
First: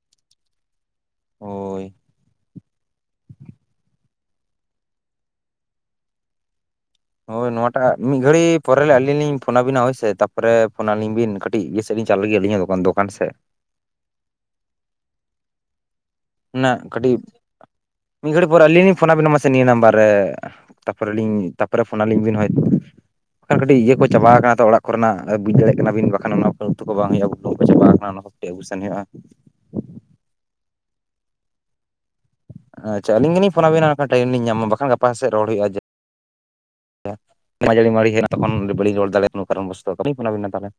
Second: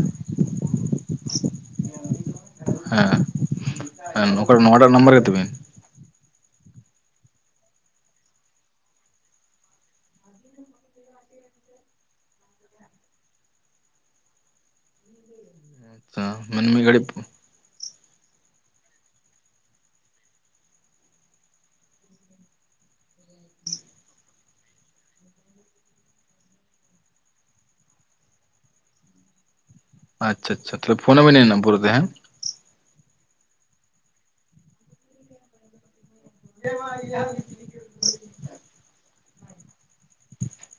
ᱦᱳᱭ ᱦᱮᱸ ᱦᱮᱸ ᱱᱚᱠᱟ ᱱᱚᱣᱟᱴᱟᱜ ᱱᱟᱢᱵᱟᱨ ᱜᱮᱛᱟᱹᱵᱤᱱ᱾ ᱦᱳᱭ ᱱᱚᱣᱟᱴᱟᱜ ᱢᱤᱫ ᱜᱷᱟᱹᱲᱤ ᱯᱚᱨᱮ ᱞᱮ ᱟᱹᱞᱤᱧ ᱞᱤᱧ ᱯᱷᱳᱱᱟ ᱟᱵᱤᱱᱟ ᱦᱳᱭᱥᱮ ᱛᱟᱯᱚᱨᱮ ᱯᱷᱳᱱ ᱟᱹᱞᱤᱧ ᱵᱤᱱ ᱠᱟᱹᱴ ᱴᱤᱜ ᱤᱭᱟᱹ ᱥᱮᱜ ᱞᱤᱧ ᱪᱟᱞᱩ ᱞᱮᱜᱮ ᱟᱹᱞᱤᱧᱟᱜ ᱫᱚᱠᱟᱱ ᱫᱚᱠᱟᱱ ᱥᱮᱜ᱾ ᱟᱪᱪᱷᱟ ᱢᱟᱱᱮ ᱩᱹᱱᱟᱜ ᱢᱤᱫ ᱜᱷᱟᱹᱲᱤᱡ ᱠᱟᱹᱴᱤᱵ ᱢᱤᱫ ᱜᱷᱟᱹᱲᱤᱡ ᱯᱚᱨ ᱟᱹᱞᱤᱧ ᱞᱤᱧ ᱯᱷᱳᱱᱟᱵᱮᱱᱟ ᱢᱟᱥᱮ ᱱᱤᱭᱟᱹ ᱱᱟᱢᱵᱟᱨ ᱨᱮ᱾ ᱛᱟᱯᱚᱨᱮ ᱞᱤᱧ ᱛᱟᱯᱚᱨᱮ ᱯᱷᱳᱱᱟᱞᱤᱧ ᱵᱤᱱ ᱦᱳᱭ᱾ ᱟᱨ ᱠᱟᱹᱴᱤᱡ ᱤᱭᱟᱹ ᱠᱚ ᱪᱟᱵᱟᱣ ᱠᱟᱱᱟ ᱛᱚ ᱚᱲᱟᱜ ᱠᱚᱨᱮᱱᱟᱜ ᱟ ᱟᱨ ᱵᱩᱡ ᱫᱟᱲᱮᱭᱟᱜ ᱠᱟᱱᱟᱵᱤᱱ ᱵᱟᱠᱷᱟᱱ ᱚᱱᱟ ᱩᱛᱩ ᱠᱚ ᱵᱟᱝ ᱦᱩᱭᱩᱜ-ᱟ ᱵᱩᱞᱩᱝ ᱠᱚ ᱪᱟᱵᱟᱣ ᱠᱟᱱᱟ ᱚᱱᱟᱠᱚ᱾ ᱴᱤᱡ ᱟᱹᱜᱩ ᱥᱮᱱ ᱦᱳᱭᱳᱜ-ᱟ ᱾ ᱟᱪᱪᱷᱟ ᱟᱪᱪᱷᱟ, ‌ ᱛᱟᱦᱚᱞᱮ ᱯᱷᱳᱱ ᱟᱵᱤᱱᱟᱹᱧ ᱱᱟᱜ ᱯᱚᱨᱮ ᱛᱮ ᱦᱮᱸ ᱾ ᱟᱪᱪᱷᱟ ᱟᱹᱞᱤᱧ ᱜᱮᱞᱤᱧ ᱯᱷᱳᱱ ᱟᱵᱮᱱᱟ ᱵᱟᱠᱷᱟᱱ ᱴᱟᱭᱤᱢ ᱞᱤᱧ ᱧᱟᱢᱟ ᱵᱟᱠᱷᱟᱱ ᱜᱟᱯᱟ ᱥᱮᱜ ᱨᱚᱲ ᱦᱩᱭᱩᱜ-ᱟ ᱡᱟ [inaudible] ᱡᱟᱲᱤ-ᱢᱟᱲᱤ ᱦᱩᱭᱱᱟ ᱛᱚᱠᱷᱚᱱ ᱵᱟᱹᱞᱤᱧ ᱨᱚᱲ ᱫᱟᱲᱮ ᱚᱱᱟ ᱠᱟᱨᱚᱱ ᱵᱚᱥᱚᱱᱛᱚ ᱵᱟᱹᱞᱤᱧ ᱯᱷᱳᱱ ᱟᱵᱮᱱᱟ ᱛᱟᱦᱚᱞᱮ ᱾